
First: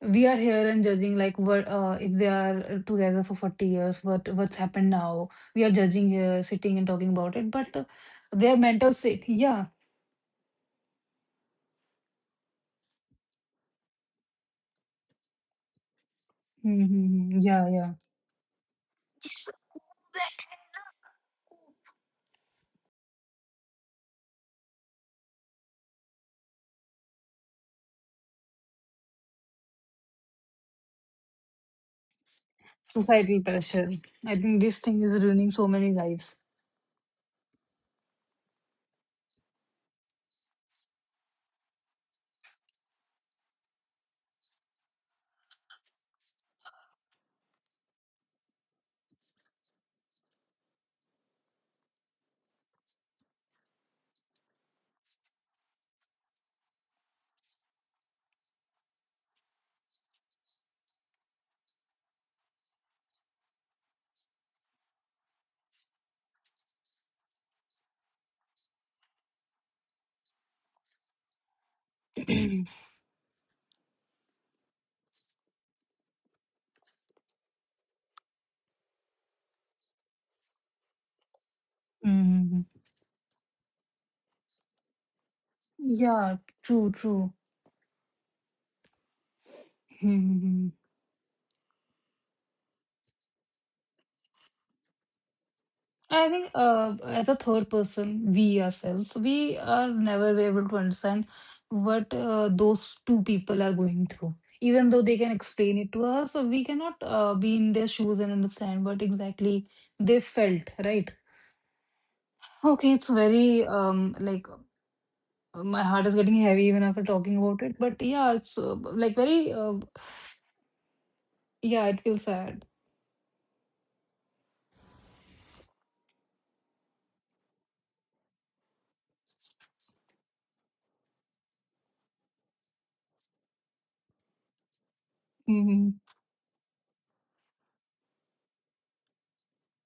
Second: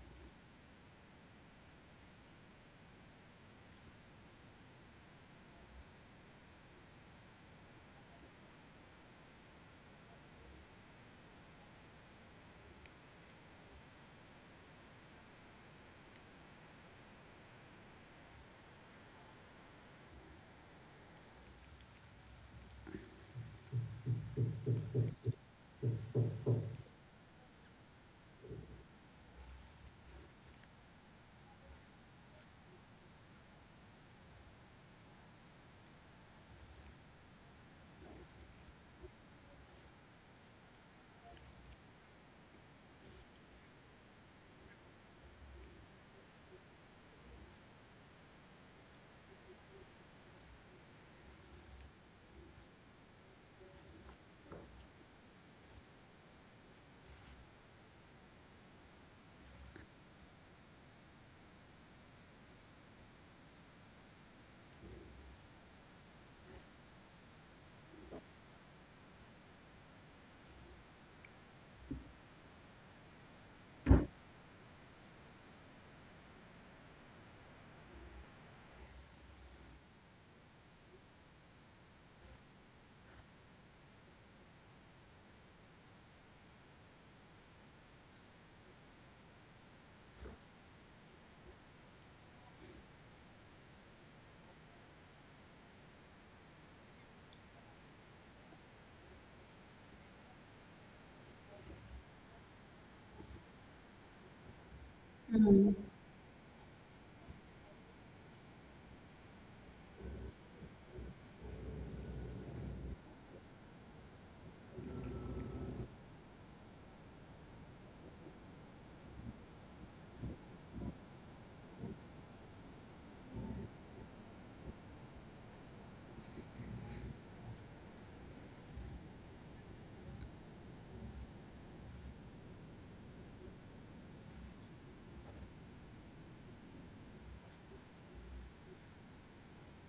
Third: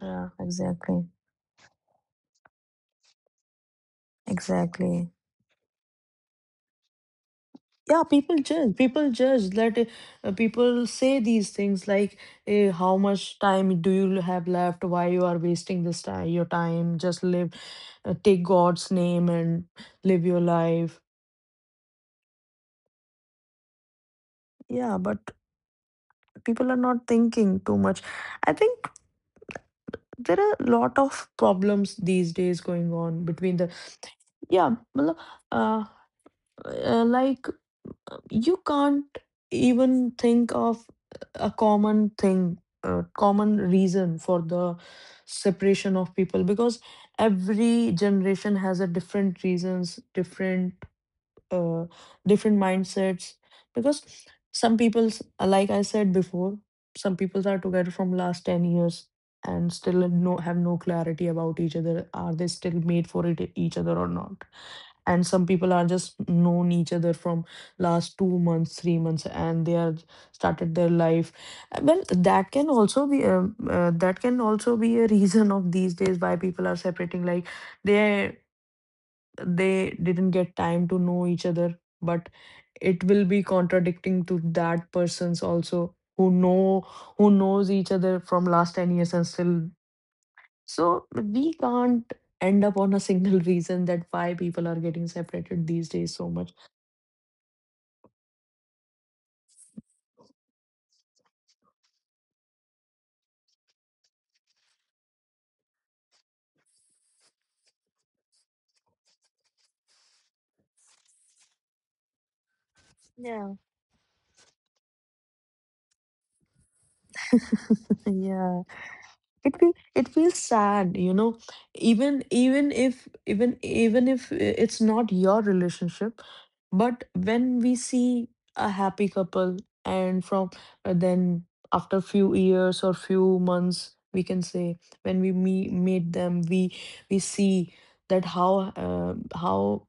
A: We
B: Yeah,
A: are here and
B: exactly,
A: judging like what if they are together for 40 years, what's happened
B: exactly.
A: now? We are judging here, sitting and talking about it, but
B: Yeah, people
A: their
B: judge,
A: mental
B: people
A: state,
B: judge
A: yeah,
B: that people say these things like how much time do you have left, why you are wasting this time, your time, just
A: mm-hmm.
B: live,
A: Yeah, yeah.
B: take God's name and live your life. Yeah, but people are not thinking too much, I think. There are a lot of problems these days going on
A: Societal
B: between the,
A: pressure. I think
B: yeah,
A: this thing
B: well,
A: is ruining so
B: uh,
A: many lives.
B: like you can't even think of a common thing, a common reason for the separation of people, because every generation has a different reasons, different uh, different mindsets, because some people, like I said before, some people are together from last 10 years and still no, have no clarity about each other, are they still made for it, each other or not, and some people are just known each other from last 2 months, 3 months and they are started their life. Well, that can
A: <clears throat>
B: also be that can also be a reason of these days why people are separating, like they they didn't get time to know each other, but
A: hmm
B: it will be contradicting to that persons also who
A: Yeah,
B: know,
A: true,
B: who
A: true.
B: knows each other from last 10 years and still.
A: hmm
B: So we can't end up on a single <laughs> reason that why people are getting separated these days so
A: I
B: much.
A: think as a third person, we ourselves, we are never able to understand what those two people are going through. Even though they can explain
C: Hmm.
A: it to us, so we cannot be in their shoes and understand what exactly they felt, right? Okay, it's
B: Yeah.
A: very like my heart is getting heavy even after talking about it. But yeah, it's
B: Yeah,
A: like very
B: it feel, it feels sad.
A: yeah, it feels sad.
B: Even even if I- It's not your relationship, but when we see a happy couple and from then after few years or few months we can say, when we meet,
A: Mm-hmm.
B: meet them, we see that how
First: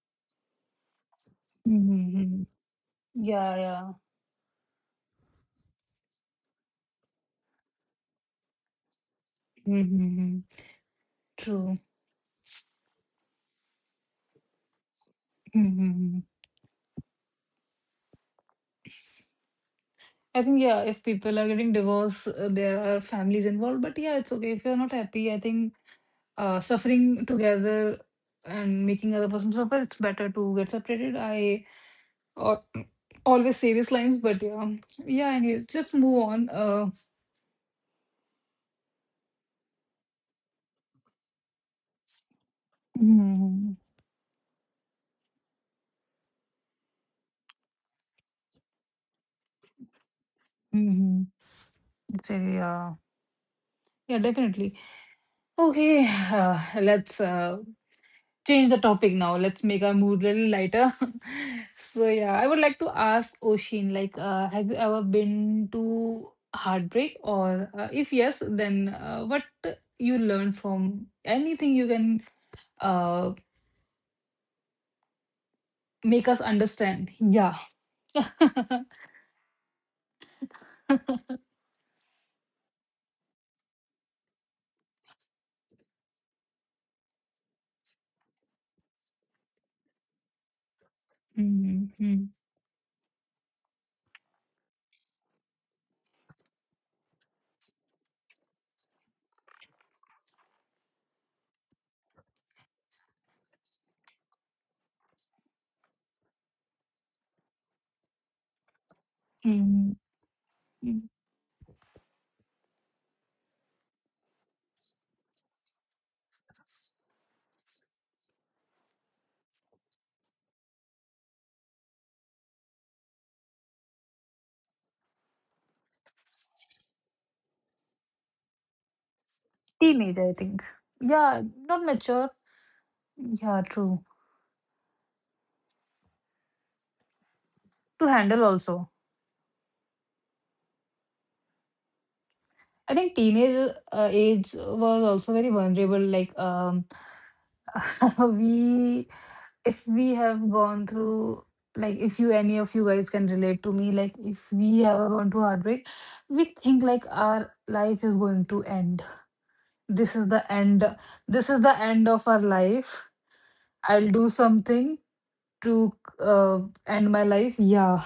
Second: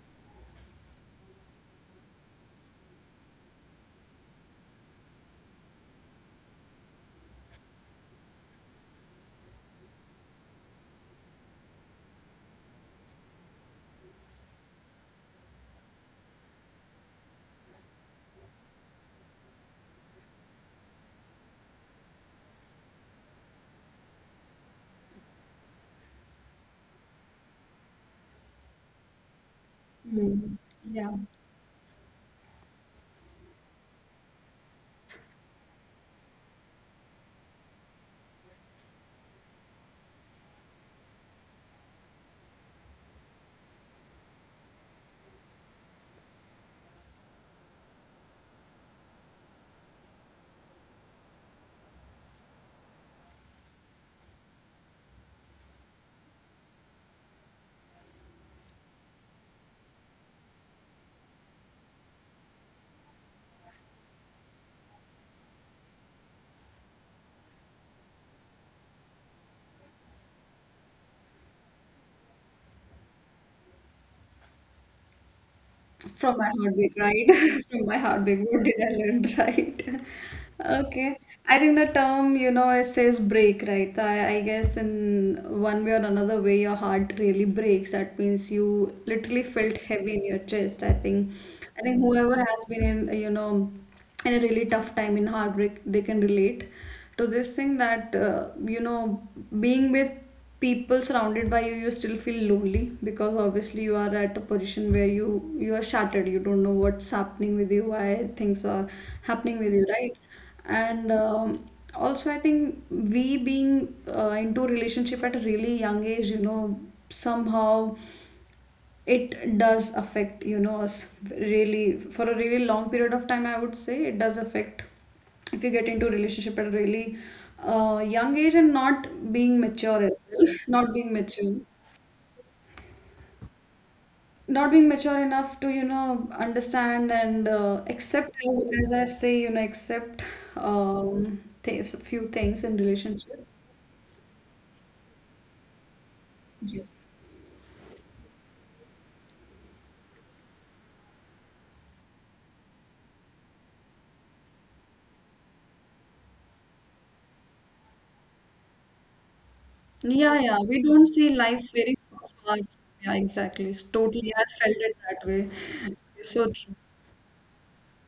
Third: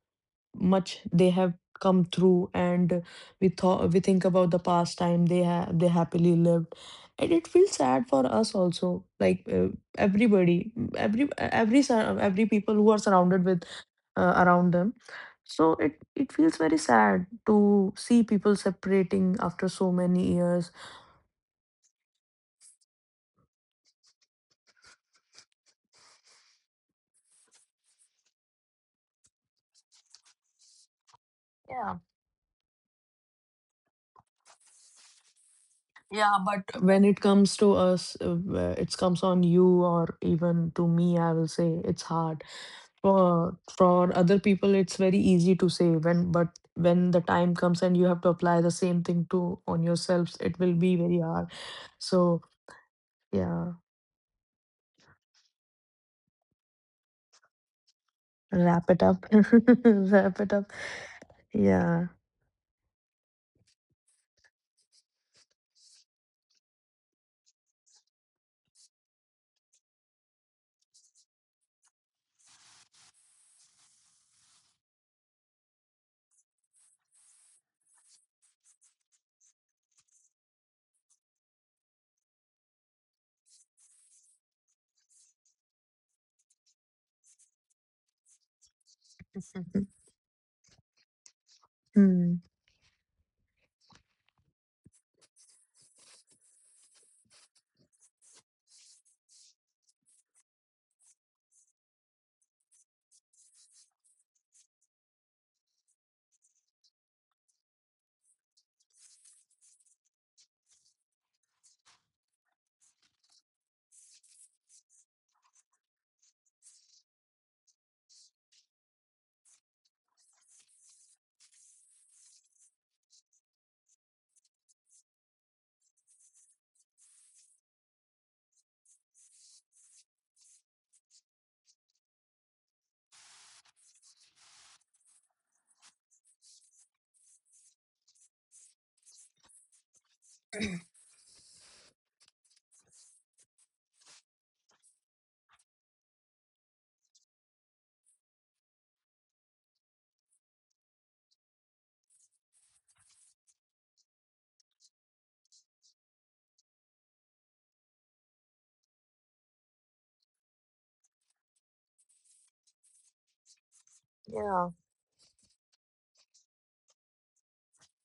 B: much they have come
A: Mm-hmm. Mm-hmm.
B: through, and
A: Yeah, yeah.
B: we think about the past time they they happily lived, and it feels sad for us also, like
A: Mm-hmm. Mm-hmm.
B: everybody,
A: True.
B: every people who are surrounded with around them. So it
A: Mm-hmm.
B: it feels very sad to see people separating after so many
A: I think,
B: years.
A: yeah, if people are getting divorced, there are families involved. But yeah, it's okay. If you're not happy, I think suffering together and making other person suffer, it's better
C: Hmm.
A: to get
C: Yeah.
A: separated. I
B: Yeah.
A: uh, always say these lines, but yeah. Yeah, anyways, let's move
B: Yeah,
A: on.
B: but when it comes to us, it comes on you or even to me, I will say it's hard. for
A: Mm,
B: for other people, it's very easy to say when, but when the time comes and you have to apply the same thing to on yourselves, it will be very
A: mm,
B: hard.
A: so,
B: So
A: yeah.
B: yeah.
A: Yeah, definitely. Okay, <sighs> let's change the
B: Wrap it
A: topic
B: up. <laughs>
A: now. Let's make our mood
B: Wrap
A: little
B: it up.
A: lighter. <laughs>
B: Yeah.
A: So yeah, I would like to ask Oshin, like, have you ever been to heartbreak, or if yes, then what you learned from anything you can uh make
C: From
A: us
C: my heartbreak,
A: understand?
C: right?
A: Yeah.
C: <laughs> From my heartbreak,
A: <laughs>
C: what did I learn, <laughs> right? Okay. I think the term, you know, it says break, right? So I guess in one way or another way, your heart really breaks. That means you literally felt
B: <laughs>
C: heavy in your chest. I
A: Mhm,
C: think
A: mhm,
C: whoever
B: Hmm.
C: has been in, you know, in a really tough time in heartbreak, they can relate to this thing that, you know, being with people surrounded by you, you still feel lonely because obviously you are at a position where you are shattered. You don't know what's happening with you, why things are happening with you,
A: mhm,
C: right?
A: mhm.
C: And also I think we being into relationship at a really young age, you know, somehow it does affect, you know, us really for a really long period of time. I would say it does affect if you get into a relationship at a really young age and not being mature as
A: Teenage, I
C: well,
A: think.
C: <laughs> not being
A: Yeah,
C: mature,
A: not mature. Yeah, true.
C: not being mature enough to, you know, understand and
A: To
C: accept,
A: handle
C: as
A: also.
C: I say, you know, accept a few things in
A: I think
C: relationship.
A: teenage age was also very vulnerable.
C: Yes.
A: <laughs> We, if we have gone through, like if you any of you guys can relate to me, like if we have gone through heartbreak, we think like our life is going to end. This is
C: Yeah,
A: the
C: yeah. We
A: end.
C: don't see
A: This
C: life
A: is the
C: very
A: end of our
C: far.
A: life.
C: Yeah, exactly.
A: I'll do
C: Totally. I
B: Yeah.
C: felt it
A: something
C: that way.
A: to
C: So
A: uh,
C: true.
A: end my life. Yeah.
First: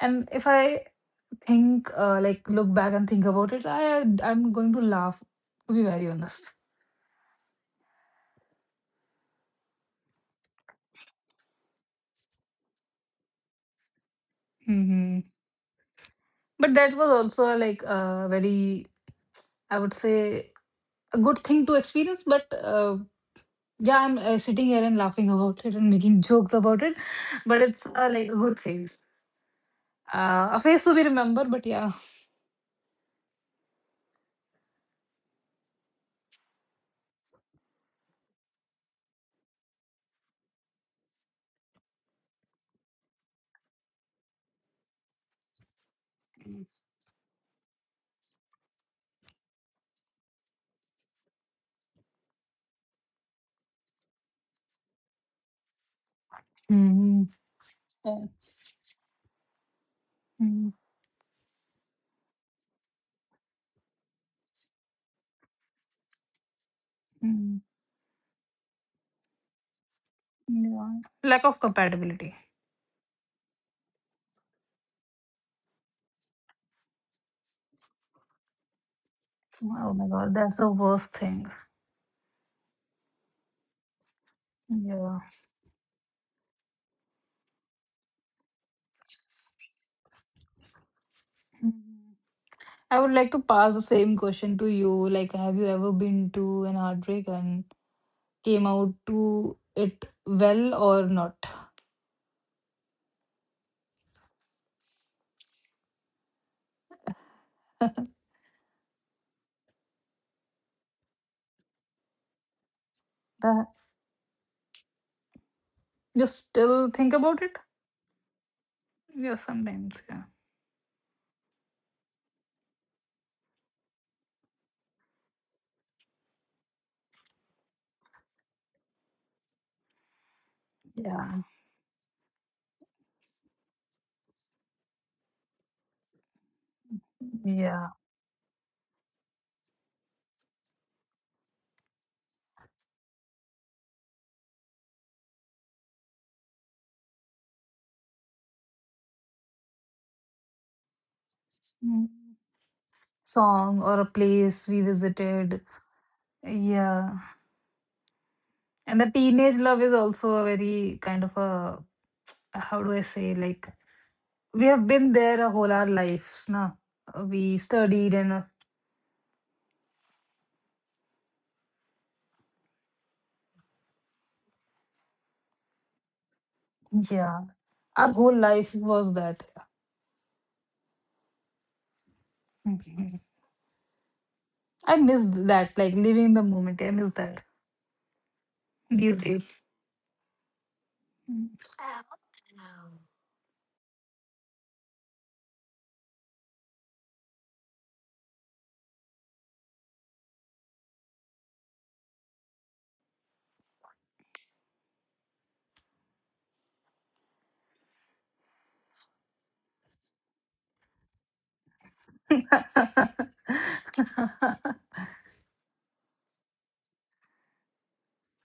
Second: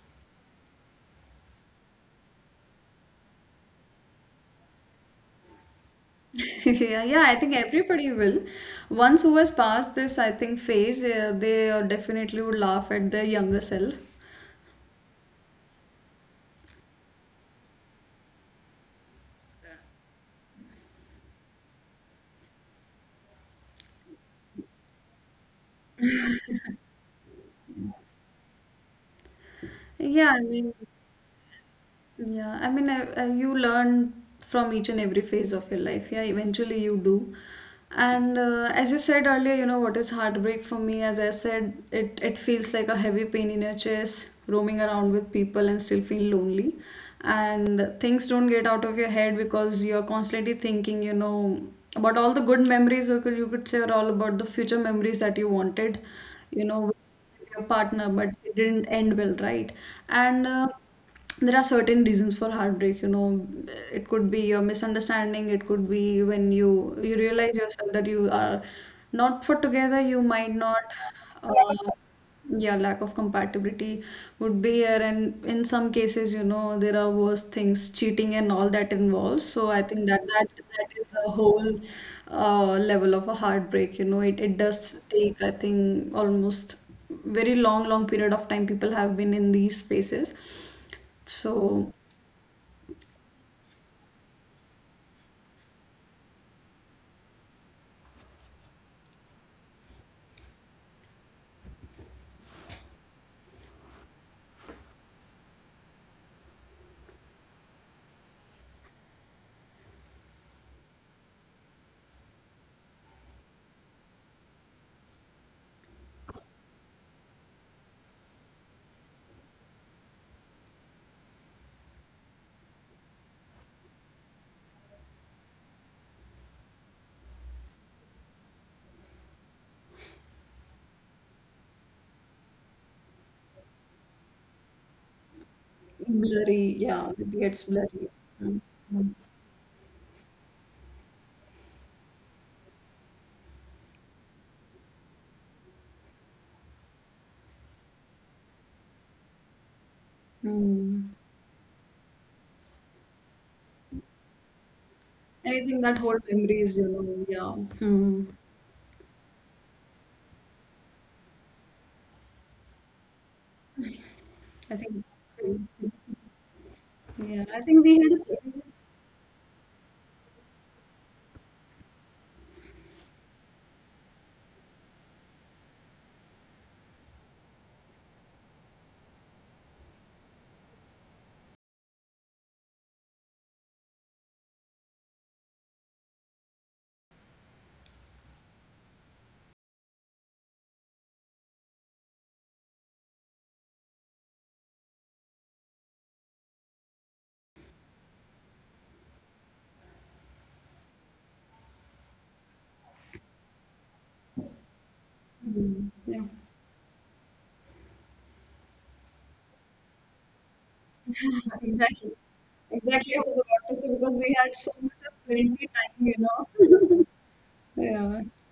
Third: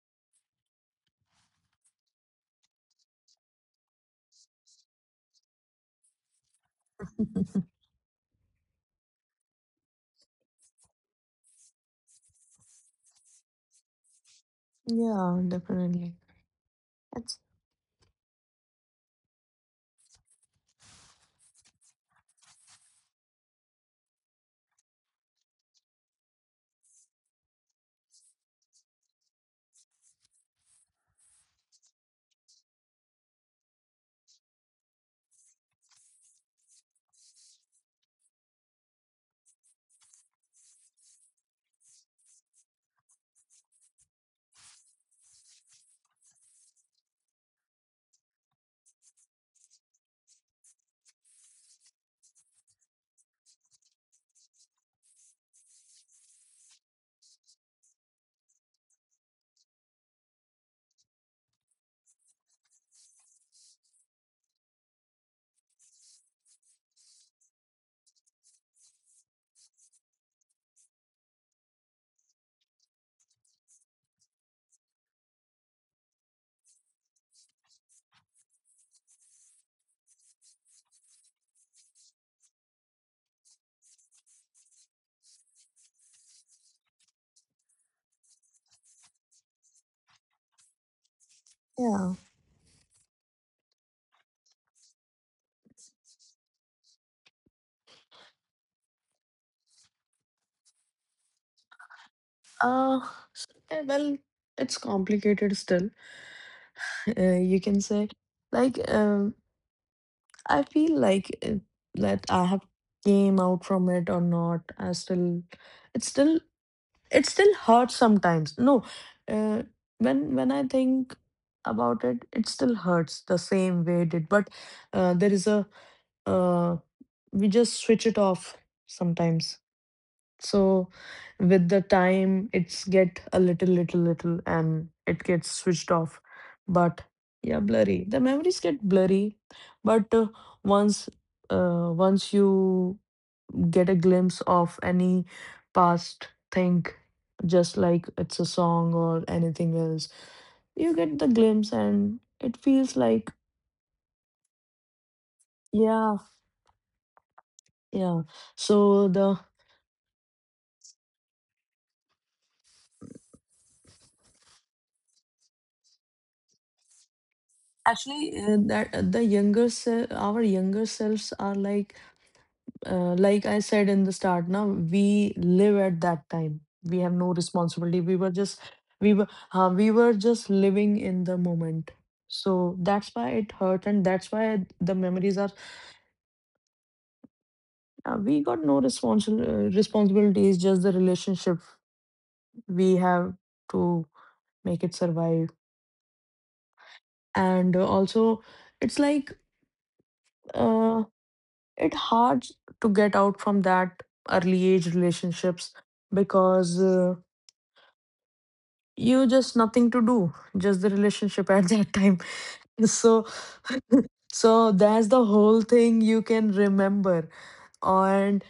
A: And if I think like look back and think about it, I'm going to laugh, to be very honest.
C: <laughs> Yeah, yeah, I
B: <laughs>
C: think everybody will. Once who has passed this, I think, phase, they definitely would laugh at their younger self.
A: hmm
B: Yeah, definitely.
A: but that was
B: It's,
A: also like a very, I would say, a good thing to experience. But yeah, I'm sitting here and laughing about it and making jokes about it, but it's like a good phase,
C: Yeah, I
A: a
C: mean.
A: phase to be remembered. But yeah.
C: Yeah, I mean, you learn from each and every phase of your life. Yeah, eventually you do. And as you said earlier, you know what is heartbreak for me? As I said, it feels like a heavy pain in your chest, roaming around with people and still feel lonely. And things don't get out of your head because you're constantly thinking, you know, about all the good memories, or you could say, or all about the future memories that you wanted, you know,
A: hmm
C: your partner, but
A: yeah.
C: it didn't end well, right? And
A: Mhm.
C: there are certain reasons for heartbreak, you know. It could be your misunderstanding, it could be when you realize
A: Mhm.
C: yourself that you are not for together, you might not
A: Yeah. Lack of
C: uh,
A: compatibility.
C: yeah, lack of compatibility would be here, and in some cases, you know, there are worse things, cheating and all that involves. So I
A: Oh
C: think
A: my
C: that
A: God,
C: that
A: that's the
C: that is
A: worst
C: a
A: thing.
C: whole level of a heartbreak. You know, it does
A: Yeah.
C: take, I think, almost very long period of time people have been in these spaces, so
B: yeah.
A: Mhm. I would like to pass the same question to you. Like, have you ever been to an heartbreak and came out to it well or not? <laughs>
B: uh well, it's complicated still. <laughs> You can say, like, I feel like, that I have came out
A: That
B: from it or not. I still, it
A: you
B: still,
A: still think
B: it
A: about
B: still
A: it?
B: hurts sometimes. No,
A: Yeah,
B: uh,
A: sometimes. Yeah.
B: when I think about it, it still hurts the same way it did. But there is a, uh, we just switch it off sometimes. So
A: Yeah.
B: with the time, it's get a little, little, little, and it gets switched off.
C: blurry, yeah,
B: But
C: it
B: yeah,
C: gets
A: Yeah.
B: blurry.
C: blurry.
B: The
C: Mm.
B: memories get
C: Mm.
B: blurry, but once, once you get a glimpse of any past thing, just like it's a song or anything else, you
C: Mm.
B: get the glimpse,
A: Mm.
B: and it feels like
A: Song or a place we
C: And I
A: visited.
C: think that whole
B: yeah,
C: memory is, you
A: Yeah.
C: know, yeah. Hmm.
B: yeah.
A: And
B: So
A: the
B: the
A: teenage love is also a very kind of a, how do I say, like, we
C: I think
A: have
C: it's
A: been there a
C: crazy.
A: whole our lives, na?
C: Yeah, I
A: We
C: think we had
A: studied
B: Actually,
A: and, uh,
C: a
B: that the our younger selves are like, like I said in the start, now we live at that time. We have no
A: yeah,
B: responsibility. We
A: our
B: were
A: whole
B: just,
A: life
B: we
A: was
B: were
A: that.
B: we were just living in the moment. So that's why
A: <laughs>
B: it hurt, and that's why the
A: I miss
B: memories are.
A: that, like living in the moment. I miss that
B: We got no
A: these
B: responsible
A: days.
B: responsibilities. Just the relationship
A: <laughs>
B: we have to make it survive, and also it's like, uh, it hard to get out from that early age relationships
C: mm. Yeah.
B: because. You just nothing to do, just the relationship
C: <laughs>
B: at that
C: Exactly,
B: time. <laughs>
C: exactly. I
B: So
C: was about to say, because we had so
B: so
C: much
B: that's the
C: of
B: whole
C: quality
B: thing
C: time, you
B: you can
C: know.
B: remember.
C: <laughs> Yeah.
B: and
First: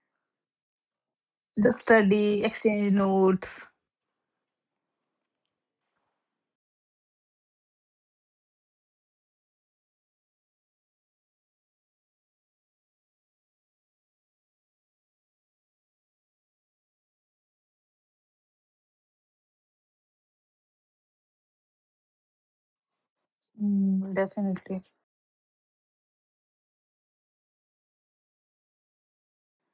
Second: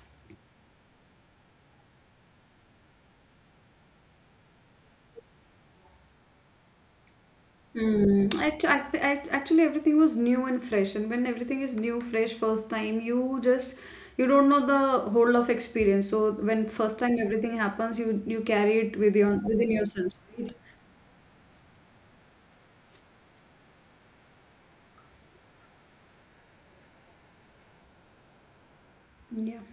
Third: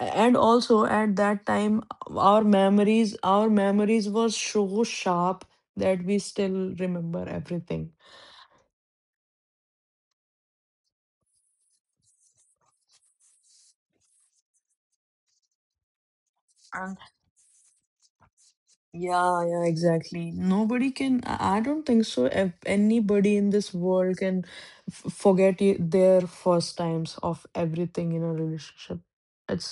B: and also at that
A: The
B: time,
A: study, exchange
B: our
A: notes.
B: memories were so sharp that we still remember everything.
C: Hmm. Actually, everything was new and fresh, and when everything is new, fresh, first time, you just you don't know the whole of experience. So when
B: Uh,
C: first time everything happens, you carry it with your
B: yeah, yeah,
C: within yourself,
B: exactly.
C: right?
B: Nobody can, I don't think so if anybody in this
A: Mm,
B: world can
A: definitely.
B: forget their first times of everything in a relationship.
C: Yeah,
B: It's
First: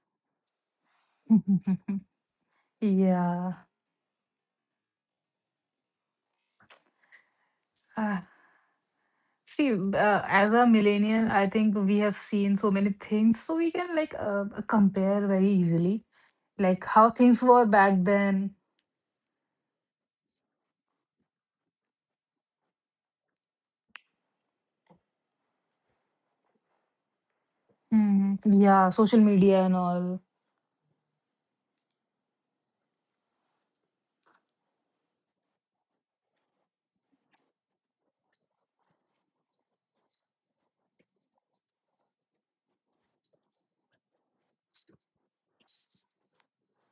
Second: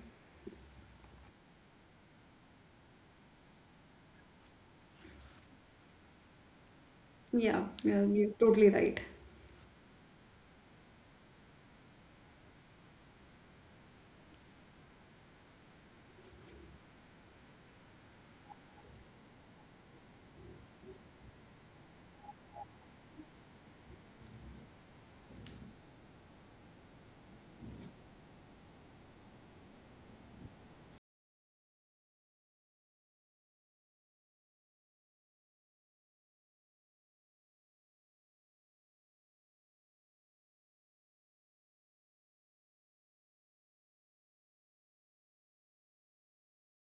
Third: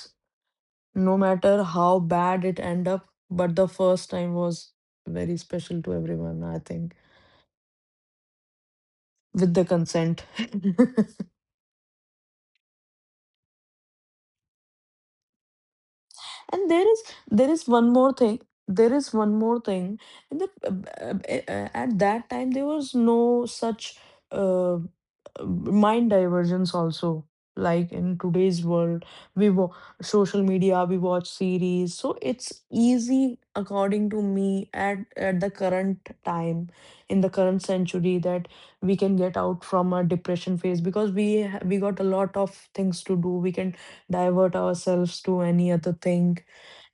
B: no matter how bad it
A: <laughs>
B: end up, but
A: Yeah.
B: the first time was very special to everyone, I think.
C: yeah,
A: Ah,
C: you're totally right.
B: With the
A: see,
B: consent.
A: as a millennial,
B: <laughs>
A: I think we have seen so many things, so we can like compare very easily,
B: And
A: like
B: there is,
A: how things
B: there
A: were
B: is one
A: back
B: more thing.
A: then.
B: There is one more thing. In the, uh, at that time, there was no such uh, uh, mind divergence also. Like in
A: Mm,
B: today's
A: yeah,
B: world,
A: social
B: we
A: media and
B: watch
A: all.
B: social media, we watch series, so it's easy, according to me, at the current time, in the current century, that we can get out from a depression phase because we we got a lot of things to do. We can divert ourselves to any other thing,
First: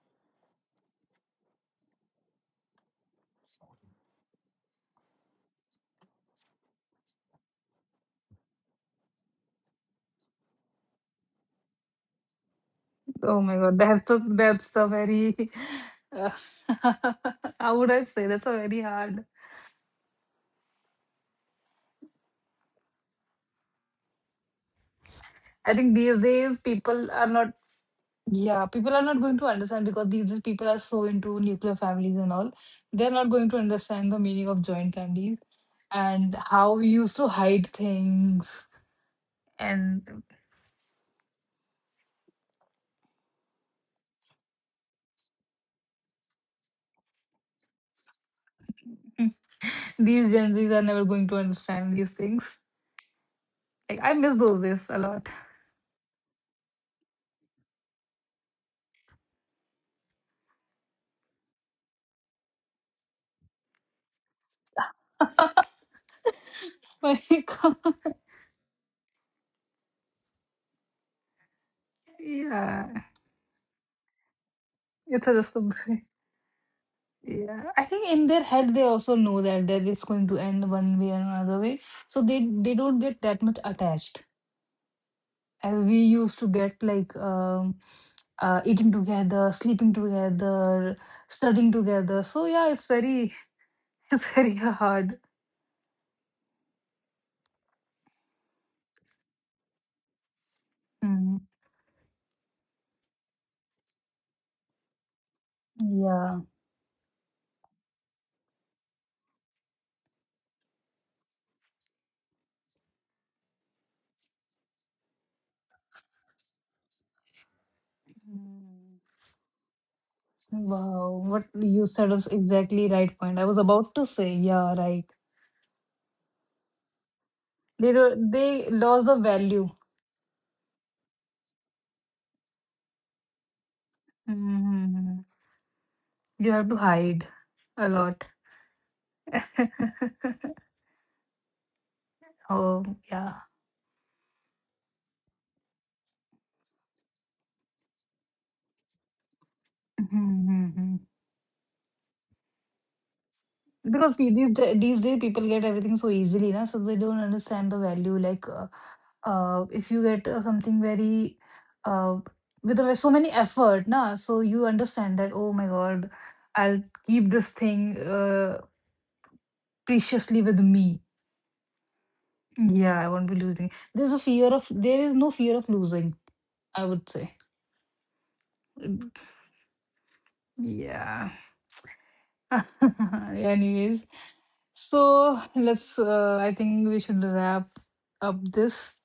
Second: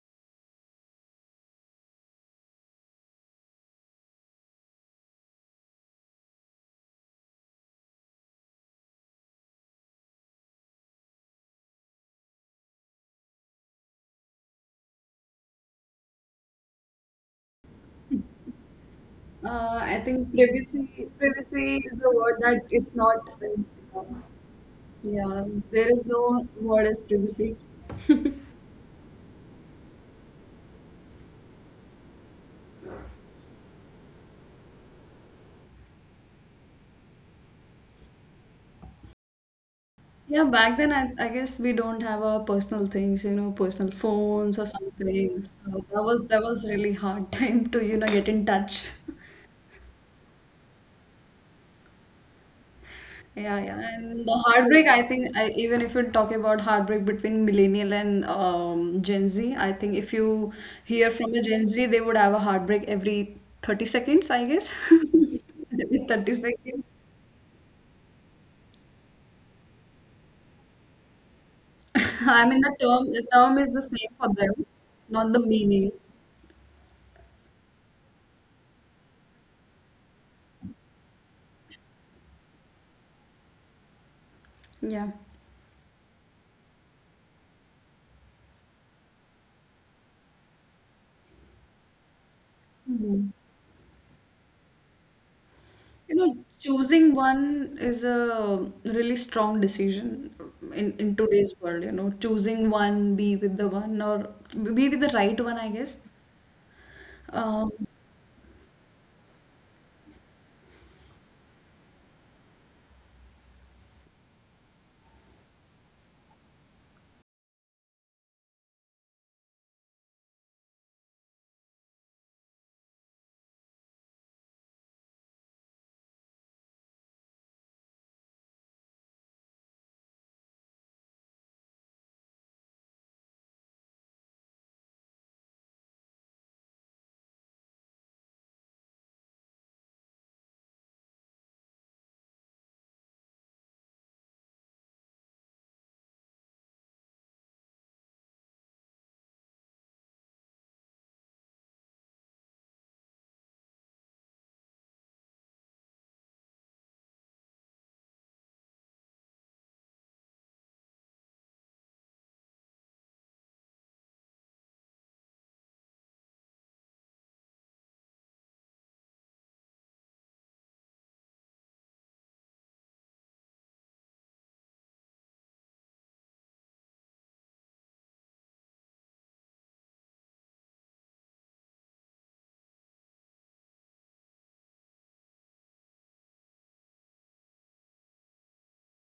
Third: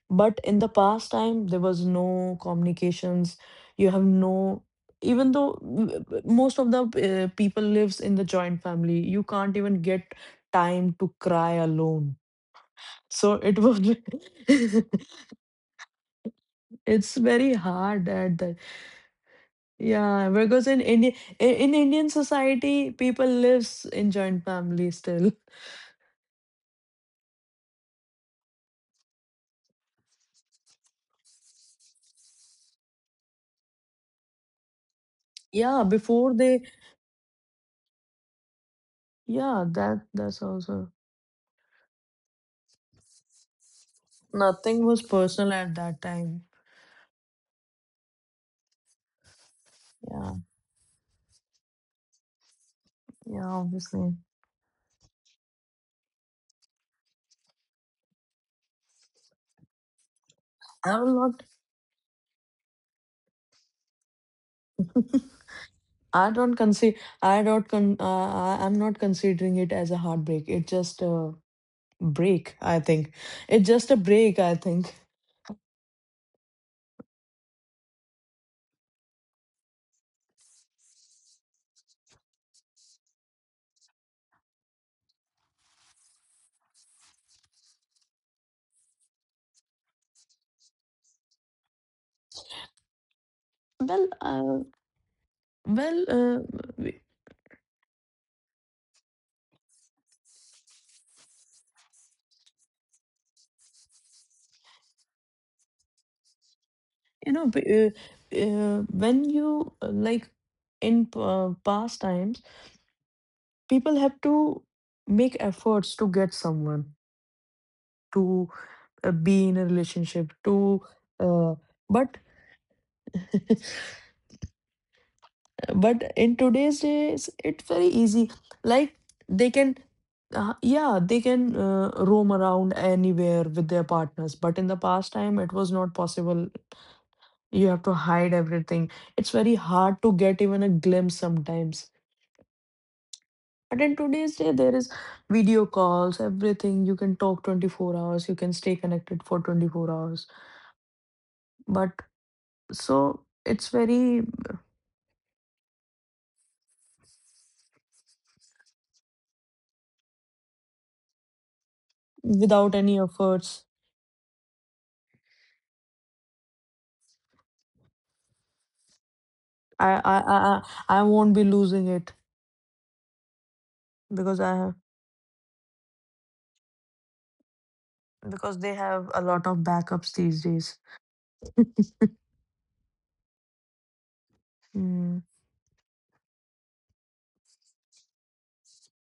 B: but in the past time, there was no communications. You have no, even though most of the people lives in the joint family, you can't even get time to cry alone. So
A: Oh my
B: it was,
A: God, that's the
B: <laughs>
A: that's the very <laughs> uh,
B: it's very
A: <laughs> how would I
B: hard
A: say?
B: at
A: That's a
B: that.
A: very hard.
C: I
B: Yeah,
C: think
B: because in India, in
C: privacy is
B: Indian
C: a word that
B: society,
C: is
B: people
C: not.
B: lives in joint family still.
C: Yeah,
A: I
C: there
A: think
C: is
A: these
C: no
A: days
C: word as
A: people are not,
C: privacy. <laughs>
A: yeah, people are not going to understand because these days people are so into nuclear families and all. They're not going to understand the meaning of joint families
B: Yeah, before
A: and
B: they,
A: how we used to hide things.
B: yeah, that
A: And
B: that's
C: Yeah, back
B: also
C: then I guess we don't have our personal things, you know, personal phones or
B: nothing was
C: something.
B: personal at
C: So
B: that
C: that was
B: time.
C: that was really hard <laughs> time to, you know, get in touch. <laughs>
B: Yeah,
A: these Gen Zs are never going to understand these things.
B: yeah,
C: Yeah, yeah.
A: Like
B: obviously.
A: I
C: And the
A: miss those
C: heartbreak,
A: days
C: I
A: a lot.
C: think,
A: <laughs>
C: I, even if you talk about heartbreak between millennial and Gen Z, I think if you hear
B: I'm
C: from a
B: not.
C: Gen Z, they would have a heartbreak every 30 seconds, I guess. <laughs> Every 30
B: I don't
C: seconds.
B: consider. I
A: Like
B: don't. I'm not considering it as a heartbreak. It's just a
A: <laughs>
C: <laughs> I
B: break.
C: mean,
B: I
A: yeah,
B: think
C: the term
B: it's
C: is the
B: just a
C: same for
B: break.
C: them,
B: I think.
A: it's
C: not
A: a
C: the
A: just. A
C: meaning.
A: <laughs> yeah, I think in their head they also know that it's going to end one way or another way, so they don't get that much attached
C: Yeah.
A: as we used to get like eating together, sleeping together, studying together. So yeah, it's very
B: Well,
A: <laughs> it's very
B: uh,
A: hard.
B: well,
C: You know,
B: w-
C: choosing one is a really strong decision in
A: Mm,
C: today's world. You know, choosing one, be with the one, or be with the right one, I guess.
A: yeah.
B: you know,
C: Um,
B: when you, like, in past times, people have to make efforts to get someone to
A: Mm.
B: be in a relationship to.
A: Wow, what
B: Uh,
A: you said
B: but
A: is exactly right point. I was about to say, yeah, right.
B: <laughs> but in today's days, it's very
A: They do,
B: easy.
A: they
B: Like
A: lost the
B: they
A: value.
B: can, yeah, they can roam around anywhere with their partners, but in the past
A: hmm
B: time, it was not possible.
A: You have to hide
B: You have
A: a
B: to
A: lot.
B: hide everything. It's very hard to get
A: <laughs>
B: even a glimpse sometimes.
A: Oh, yeah.
B: But in today's day, there is video calls, everything. You can talk 24 hours, you can stay connected for 24 hours.
A: Mm-hmm.
B: But so it's
A: Because
B: very,
A: these days people get everything so easily, na? So they don't understand the value. Like, if you get something very, uh,
B: without
A: with a-
B: any
A: so many
B: efforts.
A: effort, na? So you understand that. Oh my God, I'll keep this thing
B: I I I
A: preciously with
B: I I
A: me.
B: won't be losing it
A: Yeah, I won't be losing.
B: because I have,
A: There is no fear of losing. I would say.
B: because they have
A: Mm,
B: a lot of backups these days.
A: yeah. <laughs> Anyways,
B: Hmm.
A: so let's, I think we should wrap up this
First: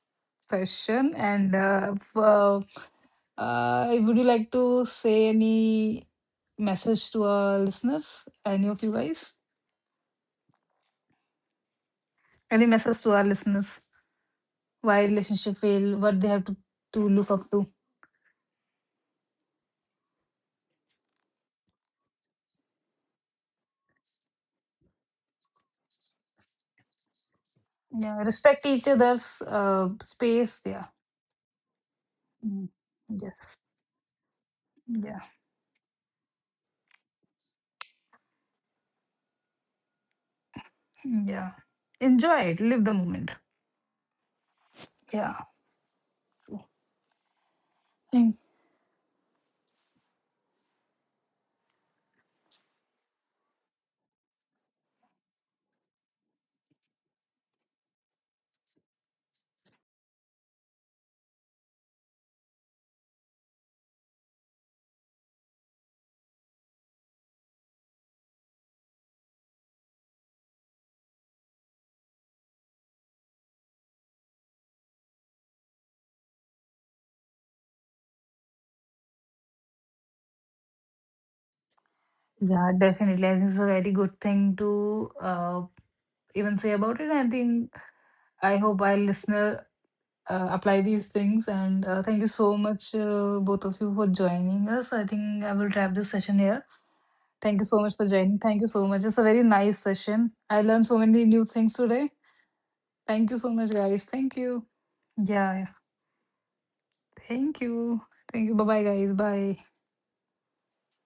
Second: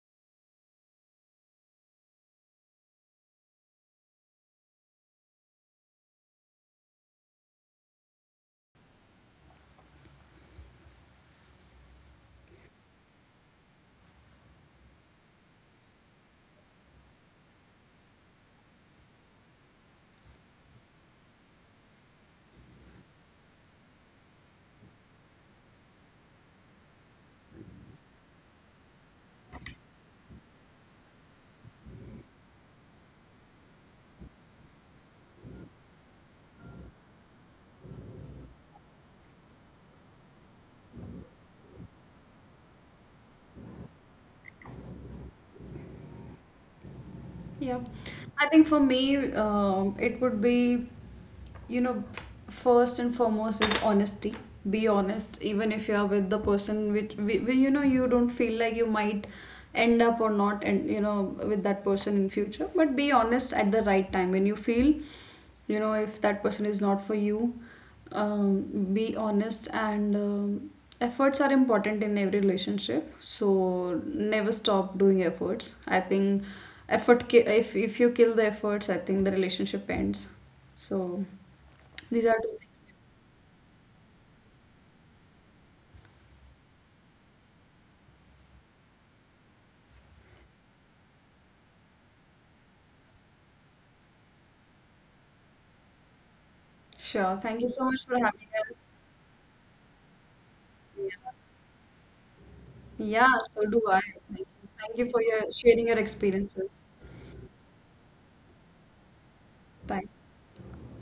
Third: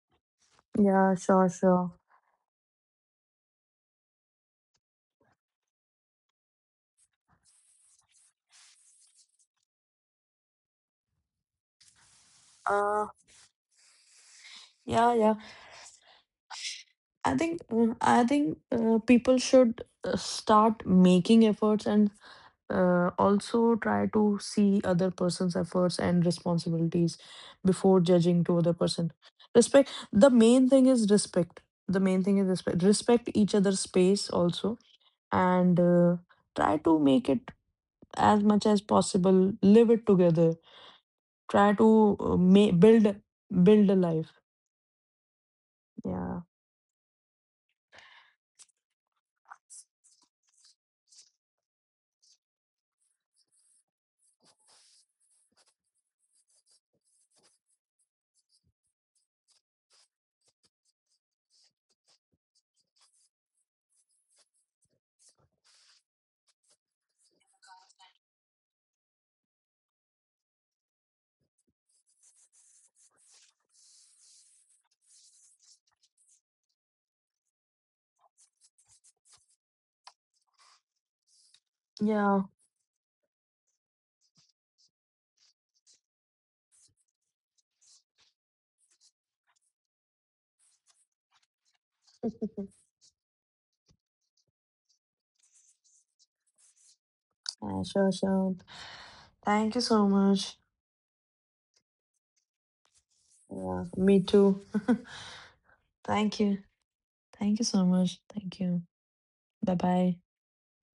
B: Yeah,
A: session.
B: sure,
A: And
B: sure.
A: would you like to say any message to our listeners? Any of you guys? Any message
B: Uh,
A: to our listeners? Why
B: yeah, yeah.
A: relationship fail? What they have to look up to?
B: I think people should start making efforts, and also try to see other person's efforts and responsibilities before
A: Yeah,
B: judging to
A: respect
B: other
A: each
B: person.
A: other's
B: Respect. The
A: space.
B: main thing
A: Yeah.
B: is respect. The main thing is
A: Mm.
B: respect. Respect each
A: Yes.
B: other's space also,
A: Yeah.
B: and try to make it as much as possible. Live it together.
A: Yeah.
B: Try to
A: Enjoy it. Live the
B: build,
A: moment.
B: build a life.
A: Yeah.
B: Yeah.
C: Yeah,
A: Thank,
C: I think for me, it would be, you know, first and foremost is honesty. Be honest, even if you are with the person which, you know, you don't feel like you might end up or not, and you know, with that person in future. But be honest at the right time when you feel, you know, if that person is not for you. Um, be honest, and efforts are important in every relationship, so never stop doing efforts. I think if you kill the efforts, I think the relationship ends, so these are
B: Yeah.
C: two
A: yeah, definitely. I think it's a very good thing to even say about it. I think I hope our listener apply these things. And thank you so
B: <laughs>
A: much, both of you, for joining us. I think I will wrap this session here.
C: things. Sure,
A: Thank
C: thank
A: you
C: you
A: so
B: Yeah,
C: so
A: much
C: much
A: for
B: sure,
C: for having
A: joining.
B: sure.
A: Thank you
C: us.
A: so much. It's a very
B: Thank
A: nice
B: you so
A: session.
B: much.
A: I learned so many new things today.
C: Yeah,
A: Thank you so
C: so
A: much,
C: do
B: Yeah,
C: I.
A: guys.
B: me
A: Thank
C: Thank you,
B: too.
A: you.
C: thank you for your
A: Yeah. Yeah.
C: sharing your
B: <laughs> Thank you.
C: experiences.
B: Thank
A: Thank
B: you so
A: you.
B: much.
A: Thank you.
B: Thank
A: Bye
B: you.
A: bye, guys. Bye.
B: Bye
C: Bye.
B: bye.